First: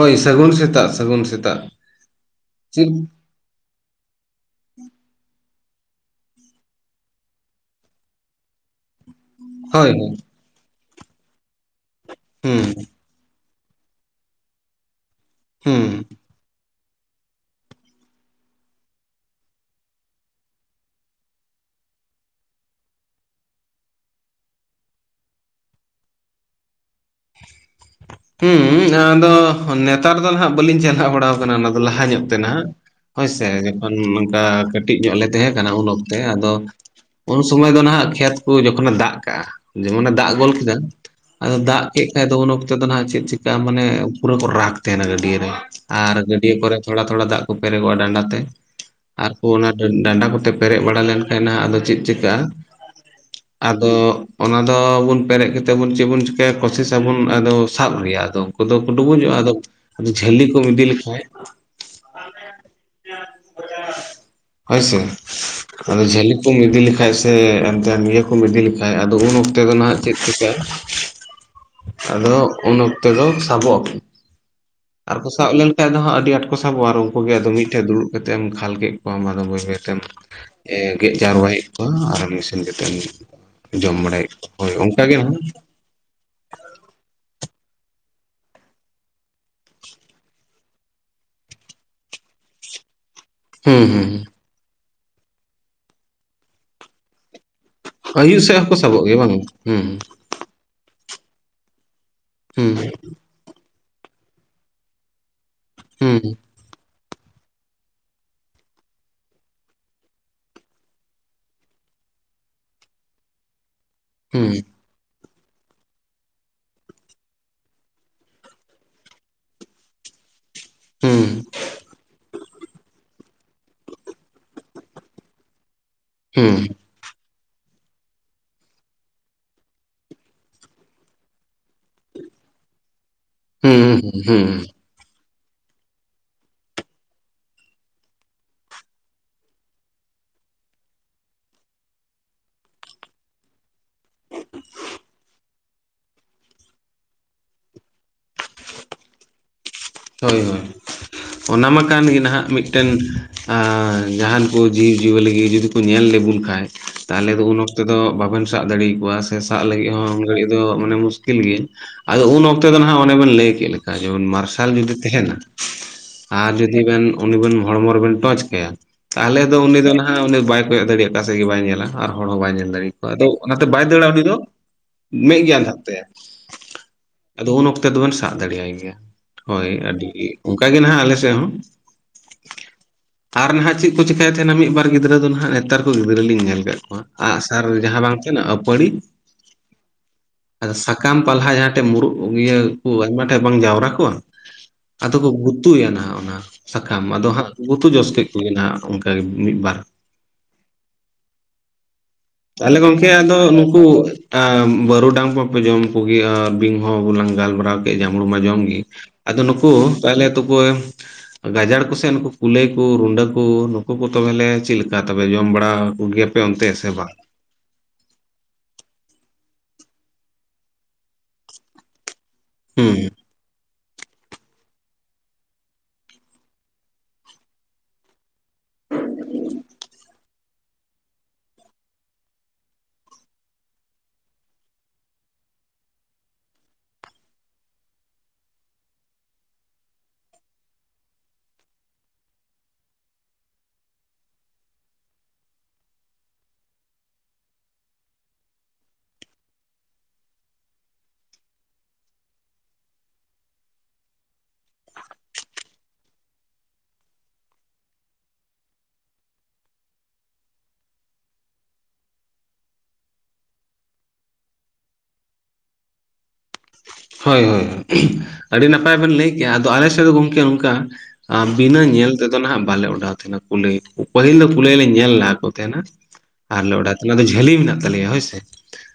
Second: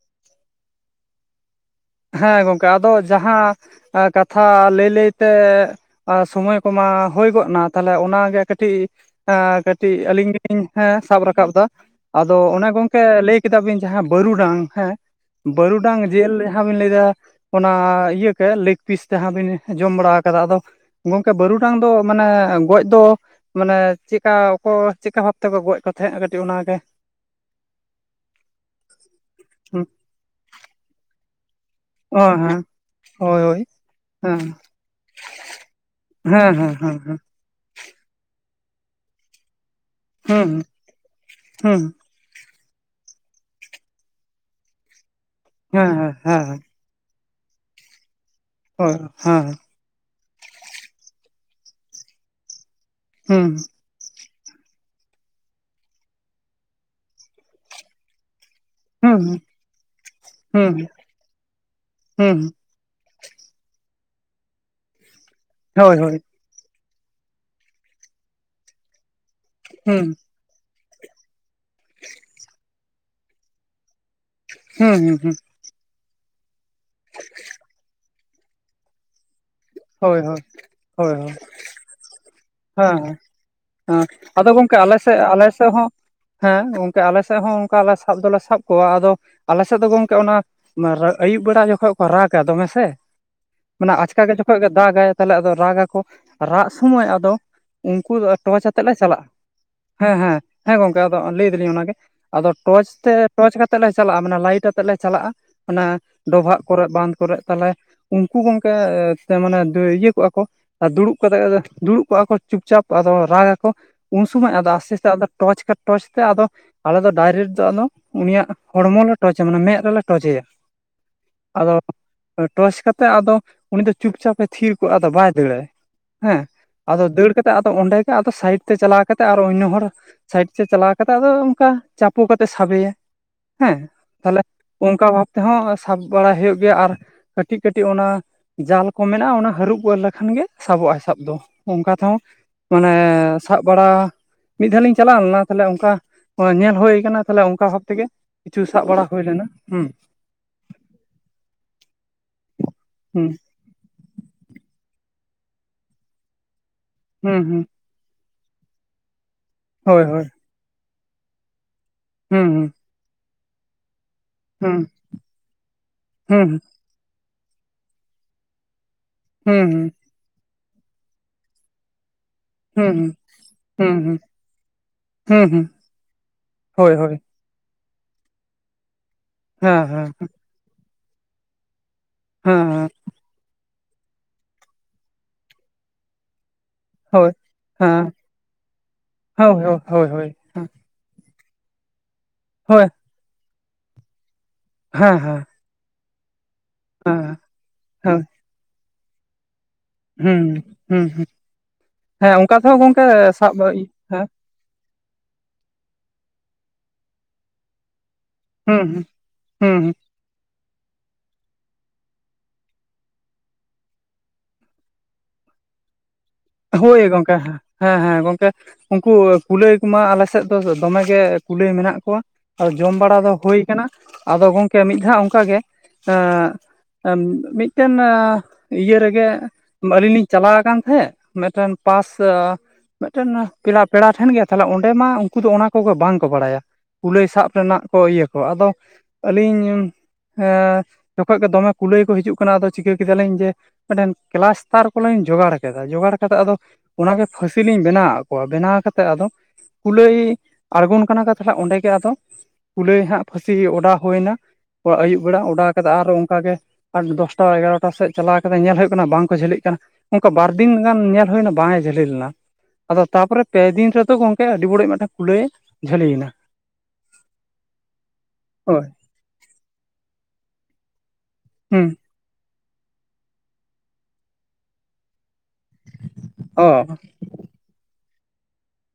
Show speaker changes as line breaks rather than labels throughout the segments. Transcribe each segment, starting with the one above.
ᱦᱳᱭ ᱥᱟᱹᱜᱩᱱ ᱥᱮᱛᱟᱜ ᱥᱟᱹᱜᱩᱱ ᱥᱮᱛᱟᱜ᱾
ᱦᱮᱸ ᱜᱚᱝᱠᱮ
ᱪᱮᱫ
ᱟᱫᱚ ᱡᱟᱦᱟᱸ ᱮ ᱠᱟᱛᱷᱟ ᱞᱟᱹᱭ ᱞᱟᱹᱭᱛᱮ, ᱟ ᱥᱚᱢᱚᱭ ᱠᱚᱢᱟ ᱦᱩᱭ ᱜᱚᱫ ᱮᱱᱟ ᱛᱟᱞᱦᱮ ᱚᱱᱟᱜᱮ ᱠᱟᱹᱴᱤᱡ ᱟ
ᱦᱳᱭ
ᱠᱟᱹᱴᱤᱡ
ᱦᱳᱭ
ᱟᱞᱤᱧ ᱜᱮᱞᱤᱧ ᱦᱮᱸ ᱥᱟᱵ ᱨᱟᱠᱟᱵ ᱫᱟ ᱟᱫᱚ
ᱦᱩᱸ
ᱚᱱᱟ ᱜᱚᱝᱠᱮ ᱞᱟᱹᱭ ᱠᱮᱫᱟᱵᱤᱱ ᱡᱟᱦᱟᱸ ᱵᱟᱹᱨᱩᱰᱟᱝ ᱦᱮᱸ, ᱵᱟᱹᱨᱩᱰᱟᱝ ᱡᱮᱞ ᱡᱟᱦᱟᱸ ᱵᱤᱱ ᱞᱟᱹᱭᱫᱟ ᱚᱱᱟ ᱤᱭᱟᱹ ᱠᱮ ᱞᱮᱜ ᱯᱤᱥ ᱡᱟᱦᱟᱸ ᱵᱤᱱ ᱡᱚᱢ ᱵᱟᱲᱟ ᱠᱟᱫᱟ ᱟᱫᱚ ᱜᱚᱝᱠᱮ ᱵᱟᱹᱨᱩᱰᱟᱝ ᱫᱚ ᱢᱟᱱᱮ ᱜᱚᱡ ᱫᱚ ᱢᱟᱱᱮ ᱪᱮᱫᱠᱟ ᱚᱠᱚᱭ ᱪᱮᱫᱠᱟ ᱵᱷᱟᱵᱛᱮ ᱯᱮ ᱜᱚᱡ ᱠᱚ ᱛᱟᱦᱮᱸᱫ-ᱟ ᱠᱟᱹᱴᱤᱡ ᱚᱱᱟᱜᱮ?
ᱦᱩᱸ ᱟᱫᱚ ᱱᱮᱛᱟᱨ ᱫᱚ ᱱᱟᱦᱟᱜ ᱵᱟᱹᱞᱤᱧ ᱪᱟᱞᱟᱣ ᱵᱟᱲᱟᱣ ᱠᱟᱱᱟ ᱚᱱᱟ ᱫᱚ ᱞᱟᱦᱟ
ᱚ
ᱧᱚᱜ ᱛᱮ
ᱦᱮᱸ
ᱱᱟᱦᱟᱜ᱾ ᱦᱳᱭ ᱥᱮ ᱡᱚᱠᱷᱚᱱ
ᱦᱮᱸ
ᱚᱱᱠᱟ ᱠᱟᱹᱴᱤᱡ ᱧᱚᱜ ᱞᱮ ᱛᱟᱦᱮᱸ ᱠᱟᱱᱟ ᱩᱱ ᱚᱠᱛᱮ ᱟᱫᱚ
ᱦᱮᱸ ᱦᱮᱸ ᱦᱮᱸ ᱦᱩᱸ
ᱩᱱ ᱥᱚᱢᱚᱭ ᱫᱚ ᱱᱟᱦᱟᱜ ᱠᱷᱮᱛ ᱠᱚ ᱡᱚᱠᱷᱚᱱᱮ ᱫᱟᱜ ᱠᱟᱜᱼᱟ ᱡᱮᱢᱚᱱᱮ ᱫᱟᱜ
ᱦᱩᱸ
ᱜᱚᱫ ᱠᱮᱫᱟ ᱟᱫᱚ
ᱦᱩᱸ
ᱫᱟᱜ [unintelligible] ᱫᱚ ᱩᱱ ᱚᱠᱛᱮ ᱫᱚ ᱱᱟᱜ ᱪᱮᱫ ᱪᱤᱠᱠᱟ ᱢᱟᱱᱮ ᱯᱩᱨᱟᱹ ᱠᱚ ᱨᱟᱜ ᱛᱟᱦᱮᱱᱟ ᱜᱟᱹᱰᱭᱟᱹ ᱨᱮ
ᱦᱮᱸ
ᱟᱨ ᱜᱟᱹᱰᱭᱟᱹ
ᱦᱮᱸ
ᱠᱚᱨᱮ ᱛᱷᱚᱲᱟ ᱛᱷᱚᱲᱟ ᱫᱟᱜ ᱠᱚ ᱯᱮᱨᱮᱜᱚᱜᱼᱟ ᱰᱟᱸᱰᱟ ᱛᱮ
ᱦᱮᱸ ᱦᱳᱭ
ᱟᱨ ᱠᱚ
ᱦᱮᱸ
ᱚᱱᱟ ᱰᱟ ᱰᱟᱸᱰᱟ ᱠᱚᱛᱮ ᱯᱮᱨᱮᱜ ᱵᱟᱲᱟ ᱞᱮᱱᱠᱷᱟᱡ ᱱᱟᱦᱟᱜ ᱟᱫᱚ ᱪᱮᱫ ᱪᱤᱠᱟᱹᱜᱼᱟ
ᱦᱩᱸ
ᱟᱫᱚ ᱚᱱᱟ ᱫᱚ ᱵᱚᱱ ᱯᱮᱨᱮᱜ ᱠᱟᱛᱮ ᱵᱚᱱ ᱪᱮᱫ ᱵᱚᱱ ᱪᱤᱠᱟᱹᱭᱟ ᱠᱚᱥᱮᱥᱟᱵᱩᱱ ᱟᱫᱚ ᱥᱟᱵ ᱨᱮᱭᱟᱜ ᱟᱫᱚ᱾ ᱠᱚᱫᱚ ᱠᱚ ᱰᱩᱵᱩᱡᱚᱜᱼᱟ
ᱦᱩᱸ
ᱟᱫᱚ ᱡᱷᱟᱹᱞᱤ ᱠᱚᱢ
ᱦᱩᱸ
ᱤᱫᱤ ᱞᱮᱠᱷᱟᱱ
ᱦᱩᱸ
ᱦᱳᱭ ᱥᱮ,
ᱦᱳᱭ
ᱟᱫᱚ
ᱦᱳᱭ
ᱡᱷᱟᱹᱞᱤ [unintelligible] ᱤᱫᱤ ᱞᱮᱠᱷᱟᱱᱡ ᱥᱮ ᱮᱱᱛᱮ ᱱᱤᱭᱟᱹ ᱠᱚᱢ ᱤᱫᱤ ᱞᱮᱠᱷᱟᱱᱡ ᱟᱫᱚ ᱩᱱ ᱚᱠᱛᱮ ᱫᱚ ᱱᱟᱦᱟᱜ
ᱦᱩᱸ
ᱪᱮᱫ ᱪᱤᱠᱟᱹᱼᱟ? ᱟᱫᱚ ᱩᱱ ᱚ ᱛᱚ ᱫᱚ ᱥᱟᱵᱚᱜ ᱟᱠᱚ᱾
ᱦᱩᱸ ᱦᱩᱸ
ᱟᱨ ᱠᱚ
ᱦᱩᱸ
ᱥᱟᱵ ᱞᱮᱱᱠᱷᱟᱡ ᱟᱫᱚ ᱦᱟᱸᱜ ᱟᱹᱰᱤ ᱟᱸᱴ ᱠᱚ ᱥᱟᱵᱚᱜᱼᱟ ᱟᱨ ᱩᱱᱠᱩ ᱜᱮ ᱟᱫᱚ ᱢᱤᱫᱴᱮᱡ ᱫᱩᱲᱩᱵ ᱠᱟᱛᱮᱜ ᱮᱢ ᱠᱷᱟᱞ ᱠᱮᱫ ᱠᱚᱣᱟᱢ ᱟᱫᱚ [inaudible] ᱥᱮᱢ
ᱦᱳᱭ ᱦᱳᱭ
ᱮᱸ
ᱦᱳᱭ
ᱜᱮᱫ
ᱦᱳᱭ
ᱡᱟᱣᱨᱟᱭᱮᱫ ᱠᱚᱣᱟ ᱟᱨ
ᱦᱮᱸ ᱮᱸ ᱟᱫᱚ
ᱦᱳᱭ
ᱜᱚᱝᱠᱮ ᱟᱞᱮ
ᱚᱱᱠᱟᱜᱮ
ᱥᱮᱫ
ᱦᱩᱸ
ᱟᱞᱮ ᱥᱮᱫ ᱦᱚᱸ ᱦᱮᱸ ᱜᱚᱝᱠᱮ ᱟᱞᱮ ᱥᱮᱫ ᱦᱚᱸ ᱚᱱᱠᱟ ᱞᱮ ᱥᱟᱵ ᱫᱚᱞᱮ ᱥᱟᱵ ᱠᱚᱣᱟ ᱟᱫᱚ ᱟᱞᱮ ᱥᱮᱫ ᱫᱚ ᱜᱚᱝᱠᱮ ᱚᱱᱟ ᱢᱮ ᱨᱮ ᱟᱹᱭᱩᱵ ᱵᱮᱲᱟ ᱡᱚᱠᱷᱚᱡ ᱠᱚ ᱨᱟᱜᱟ ᱫᱚᱢᱮ ᱥᱮ᱾ ᱢᱟᱱᱮ
ᱦᱩᱸ
ᱟᱪᱠᱟ ᱜᱮ ᱡᱚᱠᱷᱚᱡ ᱜᱮ ᱫᱟᱜᱟᱭ ᱛᱟᱦᱚᱞᱮ ᱟᱫᱚ ᱨᱟᱜᱟᱠᱚ ᱨᱟᱜ ᱥᱚᱢᱚᱭ ᱟᱫᱚ ᱩᱱᱠᱩ ᱫᱚ
ᱟᱹᱭᱩᱵ ᱥᱮᱫ
ᱴᱚᱪ
ᱦᱚᱸᱠᱚ
ᱟᱛᱮᱫ ᱞᱮ
ᱥᱟᱵᱚᱜ ᱜᱮᱭᱟ
ᱪᱟᱞᱟᱜᱼᱟ,
ᱵᱟᱝ ᱦᱩᱸ
ᱦᱮᱸ ᱦᱮᱸ᱾ ᱦᱮᱸ ᱜᱚᱢᱠᱮ ᱟᱫᱚ ᱞᱟᱹᱭ ᱫᱟᱞᱤᱧ ᱚᱱᱟᱜᱮ ᱟᱫᱚ
ᱦᱩᱸ
ᱴᱚᱨᱪ ᱛᱮ ᱴᱚᱨᱪ ᱠᱟᱛᱮᱜ ᱞᱮ ᱪᱟᱞᱟᱜᱼᱟ ᱢᱟᱱᱮ ᱞᱟᱭᱤᱴ ᱟᱛᱮᱜ ᱞᱮ ᱪᱟᱞᱟᱜᱼᱟ ᱟᱱᱮ
ᱦᱩᱸ
ᱰᱚᱵᱷᱟᱜ ᱠᱚᱨᱮ ᱵᱟᱸᱫ ᱠᱚᱨᱮ ᱛᱟᱞᱮ ᱩᱱᱠᱩ ᱜᱚᱢᱠᱮ ᱢᱟᱱᱮ ᱤᱭᱟᱹ ᱠᱚᱜᱼᱟ ᱠᱚ ᱟᱨ ᱫᱩᱲᱩᱵ ᱠᱟᱛᱮᱜ ᱫᱩᱲᱩᱵ ᱠᱚᱜᱼᱟ ᱠᱚ ᱾ ᱪᱩᱯᱪᱟᱯ ᱟᱫᱚ ᱨᱟᱜᱟᱠᱚ ᱩᱱ ᱥᱚᱢᱚᱭ
ᱦᱩᱸ
ᱟᱫᱚ ᱟᱥᱛᱮ ᱟᱥᱛᱮ ᱟᱫᱚ ᱴᱚᱪ ᱴᱚᱪ ᱛᱮ ᱟᱫᱚ ᱟᱞᱮ ᱫᱚ ᱰᱟᱭᱨᱮᱠᱴ ᱫᱚ ᱟᱫᱚ ᱩᱱᱤᱭᱟᱜ ᱦᱚᱲᱢᱚ ᱞᱮ ᱴᱚᱪ-ᱟ ᱢᱟᱱᱮ ᱢᱮᱫ ᱨᱮᱞᱮ ᱴᱚᱪᱮᱭᱟ
ᱦᱩᱸ
᱾ ᱟᱫᱚ ᱴᱚᱨᱪ ᱠᱟᱛᱮᱫ ᱟᱫᱚ ᱩᱱᱤ ᱫᱚ ᱪᱩᱯᱪᱟᱯ ᱮ ᱛᱷᱤᱨ ᱠᱚᱜᱼᱟ ᱟᱫᱚ ᱵᱟᱭ ᱫᱟᱹᱲᱟᱭ ᱦᱮᱸ
ᱦᱩᱸ
᱾ ᱟᱫᱚ ᱫᱟᱹᱲ ᱠᱟᱛᱮᱜ ᱟᱫᱚ ᱚᱸᱰᱮ ᱜᱮ ᱟᱫᱚ ᱥᱟᱭᱤᱰ ᱛᱮ ᱪᱟᱞᱟᱣ ᱠᱟᱛᱮ ᱟᱨᱚ ᱚᱱᱳ ᱦᱚᱲ ᱥᱟᱭᱤᱰ ᱛᱮ ᱪᱟᱞᱟᱣ ᱠᱟᱛᱮᱜ ᱟᱫᱚ ᱚᱱᱠᱟ ᱪᱟᱯᱚ ᱠᱟᱛᱮᱜ ᱥᱟᱵᱮᱭᱟ ᱦᱮᱸ
ᱦᱩᱸ ᱦᱩᱸ
ᱛᱟᱦᱞᱮ
ᱦᱩᱸ
ᱚᱱᱠᱟ ᱵᱷᱟᱵ ᱛᱮᱦᱚᱸ ᱥᱟᱵ ᱵᱟᱲᱟ ᱦᱩᱭᱩᱜ ᱜᱮᱭᱟ ᱟᱨ ᱠᱟᱹᱴᱤᱡ ᱠᱟᱹᱴᱤᱡ ᱚᱱᱟ ᱡᱟᱞ ᱠᱚ ᱢᱮᱱᱟᱜᱼᱟ ᱚᱱᱟ ᱦᱟᱹᱨᱩᱵ ᱜᱚᱫ ᱞᱮᱠᱷᱟᱱ ᱜᱮ ᱥᱟᱵᱚᱜᱼᱟ ᱥᱟᱵ ᱫᱚ ᱚᱱᱠᱟ ᱛᱮᱦᱚᱸ ᱢᱟᱱᱮ ᱥᱟᱵ ᱵᱟᱲᱟ ᱢᱤᱫ ᱫᱷᱟᱣ ᱞᱤᱧ ᱪᱟᱞᱟᱣ ᱞᱮᱱᱟ ᱛᱟᱦᱞᱮ ᱚᱱᱠᱟ ᱧᱮᱞ ᱦᱩᱭ ᱠᱟᱱᱟ ᱛᱟᱦᱚᱞᱮ ᱚᱱᱠᱟ ᱵᱷᱟᱵ ᱛᱮᱜᱮ ᱠᱤᱪᱷᱩ ᱥᱟᱵ ᱵᱟᱲᱟ ᱦᱩᱭ ᱞᱮᱱᱟ ᱦᱩᱸ
ᱦᱳᱭ ᱦᱳᱭ ᱚᱱᱟ ᱢᱟ ᱠᱟᱱ ᱜᱮ ᱱᱟᱦᱟᱜ ᱢᱤᱫᱴᱮᱱ
ᱦᱩᱸ
ᱡᱟᱦᱟᱱ ᱠᱚ ᱡᱤᱣᱤᱡᱤᱭᱟᱹᱞᱤ ᱡᱩᱫᱤ ᱠᱚ ᱧᱮᱞ ᱞᱮᱵᱩᱞ ᱠᱷᱟᱱᱡ ᱛᱟᱦᱚᱞᱮ
ᱦᱩᱸ
ᱫᱚ ᱩᱱ
ᱦᱩᱸ
ᱚᱠᱛᱚ ᱛᱮᱫᱚ ᱵᱟᱵᱮᱱ ᱥᱟᱵ ᱫᱟᱲᱮ ᱟᱠᱚᱣᱟ ᱥᱮ ᱥᱟᱵ ᱞᱟᱹᱜᱤᱫ
ᱦᱳᱭ
ᱦᱚᱸ
ᱦᱳᱭ
ᱜᱷᱟᱹᱲᱤᱡ ᱫᱚ ᱢᱟᱱᱮ ᱢᱩᱥᱠᱤᱞ ᱜᱮᱭᱟ ᱾ ᱟᱫᱚ ᱩᱱ
ᱦᱩᱸ
ᱚᱠᱛᱚ
ᱦᱩᱸ
ᱫᱚ ᱱᱟᱦᱟᱜ ᱚᱱᱮ ᱵᱮᱱ ᱞᱟᱹᱭ ᱠᱮᱫ ᱞᱮᱠᱟ ᱡᱮ ᱢᱟᱥ [unintelligible] ᱠᱷᱟᱞ
ᱦᱩᱸ
ᱡᱩᱫᱤ ᱛᱟᱦᱮᱱᱟ ᱟᱨ
ᱦᱩᱸ
ᱡᱩᱫᱤ ᱵᱮᱱ ᱩᱱᱤᱵᱮᱱ ᱦᱚᱲᱢᱚ ᱨᱮᱵᱮᱱ ᱴᱚᱪ ᱠᱟᱭᱟ ᱛᱟᱦᱚᱞᱮ ᱫᱚ ᱩᱱᱤ ᱫᱚ
ᱦᱩᱸ
ᱱᱟᱦᱟᱜ ᱩᱱᱤ ᱵᱟᱭ ᱠᱚᱭᱚᱜ ᱫᱟᱲᱮᱭᱟᱜ ᱚᱠᱟᱥᱮᱫ ᱜᱮ ᱵᱟᱭ ᱧᱮᱞᱟ ᱟᱨ ᱦᱚᱲ ᱦᱚᱸ ᱵᱟᱭ ᱧᱮᱞ
ᱦᱩᱸ
ᱫᱟᱲᱮᱣᱟ ᱠᱟ
ᱦᱩᱸ
ᱟᱫᱚ ᱚᱱᱟᱛᱮ ᱵᱟᱭ
ᱦᱩᱸ ᱦᱩᱸ
ᱫᱟᱹᱲᱟ ᱩᱱᱤ ᱫᱚ ᱢᱮᱫ
ᱦᱩᱸ
ᱜᱮ
ᱦᱩᱸ
ᱟᱸᱫᱷᱟᱜ ᱛᱟᱭᱟ
ᱦᱳᱭ ᱦᱳᱭ
᱾ ᱟᱫᱚ ᱩᱱ ᱚᱠᱛᱚ ᱫᱚᱵᱮᱱ ᱥᱟᱵ ᱫᱟᱲᱮᱭᱟᱭ ᱜᱮᱭᱟ᱾ ᱦᱳᱭ
ᱦᱮᱸ
ᱟᱹᱰᱤ
ᱦᱮᱸ
ᱚᱱᱠᱟᱜᱮ ᱱᱟᱦᱟᱜ ᱟᱞᱮ ᱥᱮᱫ ᱦᱚᱸ᱾
ᱦᱮᱸ ᱦᱮᱸ
ᱟᱨ ᱱᱟᱦᱟᱜ ᱪᱮᱫ ᱠᱚ ᱪᱮᱠᱟᱹᱭᱮᱫ ᱛᱟᱦᱮᱱᱟ ᱢᱤᱫᱵᱟᱨ ᱜᱤᱫᱽᱨᱟᱹ ᱫᱚ ᱱᱟᱦᱟᱜ ᱱᱮᱛᱟᱨ ᱠᱚ ᱜᱤᱫᱽᱨᱟᱹ ᱞᱤᱧ ᱧᱮᱞ ᱠᱮᱫ
ᱦᱳᱭ
ᱟᱸᱜᱥᱟᱨ ᱡᱟᱦᱟᱸ
ᱦᱮᱸ
ᱵᱟᱝ ᱪᱟᱞᱟᱜ-ᱟ ᱯᱟᱨᱤ
ᱦᱳᱭ ᱦᱳᱭ ᱦᱳᱭ ᱦᱳᱭ
ᱟᱫᱚ ᱥᱟᱠᱟᱢ ᱯᱟᱞᱦᱟ ᱡᱟᱦᱟᱸ ᱴᱷᱮᱱ ᱢᱩᱨᱩᱫ ᱤᱭᱟᱹ ᱠᱚ
ᱦᱮᱸ
ᱟᱭᱢᱟ ᱴᱷᱮᱱ ᱵᱟᱝ ᱡᱟᱣᱨᱟ ᱠᱚᱜ-ᱟ ᱟᱫᱚ ᱠᱚ
ᱦᱮᱸ
ᱜᱩᱛᱩᱭᱟ ᱱᱟᱦᱟᱸᱜ ᱚᱱᱟ ᱥᱟᱠᱟᱢ ᱟᱫᱚ
ᱦᱮᱸ
ᱦᱟᱸᱜ ᱜᱩᱛᱩ ᱡᱚᱥ
ᱦᱮᱸ
ᱠᱮᱫ ᱜᱮ ᱱᱟᱦᱟᱸᱜ ᱚᱱᱠᱟᱜᱮ ᱢᱤᱫ ᱵᱟᱨ
ᱦᱩᱸ ᱦᱩᱸ ᱦᱩᱸ ᱦᱮᱸ ᱚᱱᱠᱟ ᱛᱮᱦᱚᱸ ᱜᱚᱝᱠᱮ ᱥᱟᱵ‌ ᱫᱚ ᱤᱭᱟ
ᱮ ᱵᱟᱹᱨᱩ ᱰᱟᱝ ᱢᱟ ᱯᱮ ᱡᱚᱢ ᱠᱚᱜᱮᱭᱟ ᱟᱨ ᱵᱤᱧ ᱦᱚᱸ ᱵᱚᱞᱟᱝ ᱜᱟᱞᱢᱟᱨᱟᱣ ᱠᱮᱫ ᱡᱟᱢᱵᱽᱲᱩ ᱢᱟ ᱡᱚᱢ
ᱦᱮᱸ
ᱜᱮ
ᱦᱮᱸ
ᱟᱫᱚ ᱱᱩᱠᱩ ᱛᱟᱦᱞᱮ ᱛᱚᱠᱚ ᱜᱟᱡᱟᱲ ᱠᱚᱥᱮᱫ ᱱᱩᱠᱩ ᱠᱩᱞᱟᱹᱭ ᱠᱚ ᱨᱩᱰᱟᱹ ᱠᱚ ᱱᱩᱠᱩ ᱠᱚ ᱛᱚᱵᱮᱞᱮ ᱪᱮᱫ ᱞᱮᱠᱟ ᱛᱚᱵᱮ ᱡᱚᱢ ᱵᱟᱲᱟ ᱠᱚ ᱜᱮᱭᱟᱯᱮ?
ᱦᱳᱭ ᱜᱚᱝᱠᱮ ᱦᱮᱸ ᱦᱮᱸ ᱦᱮᱸ ᱜᱚᱝᱠᱮ ᱩᱱᱠᱩ ᱠᱩᱞᱟᱹᱭ ᱠᱚᱢᱟ ᱟᱞᱮ ᱥᱮᱫ ᱫᱚ ᱫᱚᱢᱮᱜ ᱜᱮ ᱠᱩᱞᱟᱹᱭ ᱢᱮᱱᱟᱜ ᱠᱚᱣᱟ᱾ ᱚ ᱡᱚᱢ
ᱦᱩᱸ
ᱵᱟᱲᱟ ᱫᱚ ᱦᱳᱭ ᱠᱟᱱᱟ ᱟᱫᱚ ᱜᱚᱝᱠᱮ ᱢᱤᱫ ᱫᱷᱟᱣ ᱚᱱᱠᱟᱜᱮ ᱢᱤᱫᱴᱮᱱ ᱤᱭᱟᱹ ᱨᱮᱜᱮ ᱟᱹᱞᱤᱧ ᱞᱤᱧ ᱪᱟᱞᱟᱣ ᱟᱠᱟᱱ ᱛᱟᱦᱮᱸᱫ ᱢᱤᱫᱴᱮᱱ ᱯᱟᱥ ᱢᱤᱫᱴᱮᱱ ᱯᱤᱲᱟ ᱯᱮᱲᱟ ᱴᱷᱮᱱ ᱜᱮ ᱛᱟᱦᱚᱞᱮ ᱚᱸᱰᱮ ᱢᱟ ᱩᱱᱠᱩ ᱫᱚ ᱚᱱᱟ ᱠᱚᱜᱮ ᱵᱟᱝᱠᱚ ᱵᱟᱲᱟᱭᱟ ᱠᱩᱞᱟᱹᱭ ᱥᱟᱵ ᱨᱮᱱᱟᱜ ᱠᱚ ᱤᱭᱟᱹ ᱠᱚ ᱟᱫᱚ ᱟᱹᱞᱤᱧ ᱦᱮ ᱡᱚᱠᱷᱚᱡ ᱜᱮ ᱫᱚᱢᱮ ᱠᱩᱞᱟᱹᱭ ᱠᱚ ᱦᱤᱡᱩᱜ ᱠᱟᱱᱟ ᱟᱫᱚ ᱪᱤᱠᱟᱹ ᱠᱮᱫᱟᱞᱤᱧ ᱡᱮ ᱢᱤᱫᱴᱮᱱ ᱠᱮᱞᱟᱥᱴᱟᱨ ᱠᱚᱞᱤᱧ ᱡᱚᱜᱟᱲ ᱠᱮᱫ ᱡᱚᱜᱟᱲ ᱠᱟᱛᱮᱜ ᱟᱫᱚ ᱚᱱᱟᱜᱮ ᱯᱷᱟᱹᱥᱤ ᱞᱤᱧ ᱵᱮᱱᱟᱣᱟᱫ ᱠᱚᱣᱟ ᱵᱮᱱᱟᱣ ᱠᱟᱛᱮ ᱟᱫᱚ ᱠᱩᱞᱟᱹᱭ ᱟᱬᱜᱚᱱ ᱠᱟᱱᱟ ᱠᱚ ᱛᱟᱦᱚᱞᱮ ᱚᱸᱰᱮ ᱜᱮ ᱟᱫᱚ ᱠᱩᱞᱟᱹᱭ ᱦᱟᱸᱜ ᱯᱷᱟᱹᱥᱤ ᱚᱰᱟᱣ ᱦᱩᱭ ᱮᱱᱟ᱾ ᱟᱹᱭᱩᱵ ᱵᱮᱲᱟ ᱚᱰᱟᱣ ᱠᱟᱛᱮ ᱟᱨᱚ ᱚᱱᱠᱟᱜᱮ ᱟᱴ ᱫᱚᱥᱴᱟ ᱮᱜᱟᱨᱚᱴᱟ ᱥᱮᱫ ᱪᱟᱞᱟᱣ ᱠᱟᱛᱮ ᱧᱮᱞ ᱦᱳᱭᱳᱜ ᱠᱟᱱᱟ ᱵᱟᱝ ᱠᱚ ᱡᱷᱟᱹᱞᱤᱜ ᱠᱟᱱᱟ ᱾ ᱚᱱᱠᱟ ᱵᱟᱨ ᱥᱤᱧ ᱜᱟᱱ ᱧᱮᱞ ᱦᱩᱭ ᱮᱱᱟ ᱵᱟᱝ ᱮ ᱡᱷᱟᱹᱞᱤ ᱞᱮᱱᱟ ᱾ ᱟᱫᱚ ᱛᱟᱯᱚᱨᱮ ᱯᱮ ᱫᱤᱱ ᱨᱮᱫᱚ ᱜᱚᱝᱠᱮ ᱟᱹᱰᱤ ᱵᱟᱲᱚᱤᱡ ᱢᱤᱫᱴᱟᱝ ᱠᱩᱞᱟᱹᱭᱮ ᱡᱷᱟᱹᱞᱤᱭᱮᱱᱟ ᱾
ᱦᱳᱭ ᱦᱳᱭ ᱦᱳᱭ ᱟᱹᱰᱤ
ᱦᱳᱭ
ᱱᱟᱯᱟᱭ ᱵᱮᱱ ᱞᱟᱹᱭ ᱠᱮᱜᱼᱟ ᱾ ᱟᱫᱚ ᱟᱞᱮ ᱥᱮᱫ ᱫᱚ ᱜᱚᱝᱠᱮ ᱱᱚᱝᱠᱟ ᱟᱨ ᱵᱤᱱᱟᱹ
ᱦᱩᱸ
ᱧᱮᱞ ᱛᱮᱫᱚ ᱱᱟᱦᱱᱟᱜ ᱵᱟᱞᱮ ᱚᱰᱟᱣ ᱛᱟᱦᱮᱸᱱᱟ ᱠᱩᱞᱟᱹᱭ ᱾ ᱯᱟᱹᱦᱤᱞ ᱫᱚ ᱠᱩᱞᱟᱹᱭ ᱞᱮ ᱧᱮᱞ ᱞᱟᱦᱟ ᱠᱚ ᱛᱟᱦᱮᱱᱟ [inaudible] ᱟᱨ
ᱚ
ᱞᱮ ᱚᱰᱟᱣ ᱛᱟᱦᱮᱸᱱᱟ [unintelligible] ᱡᱷᱟᱹᱞᱤ ᱢᱮᱱᱟᱜ ᱛᱟᱞᱮᱭᱟ ᱦᱳᱭᱥᱮ ᱾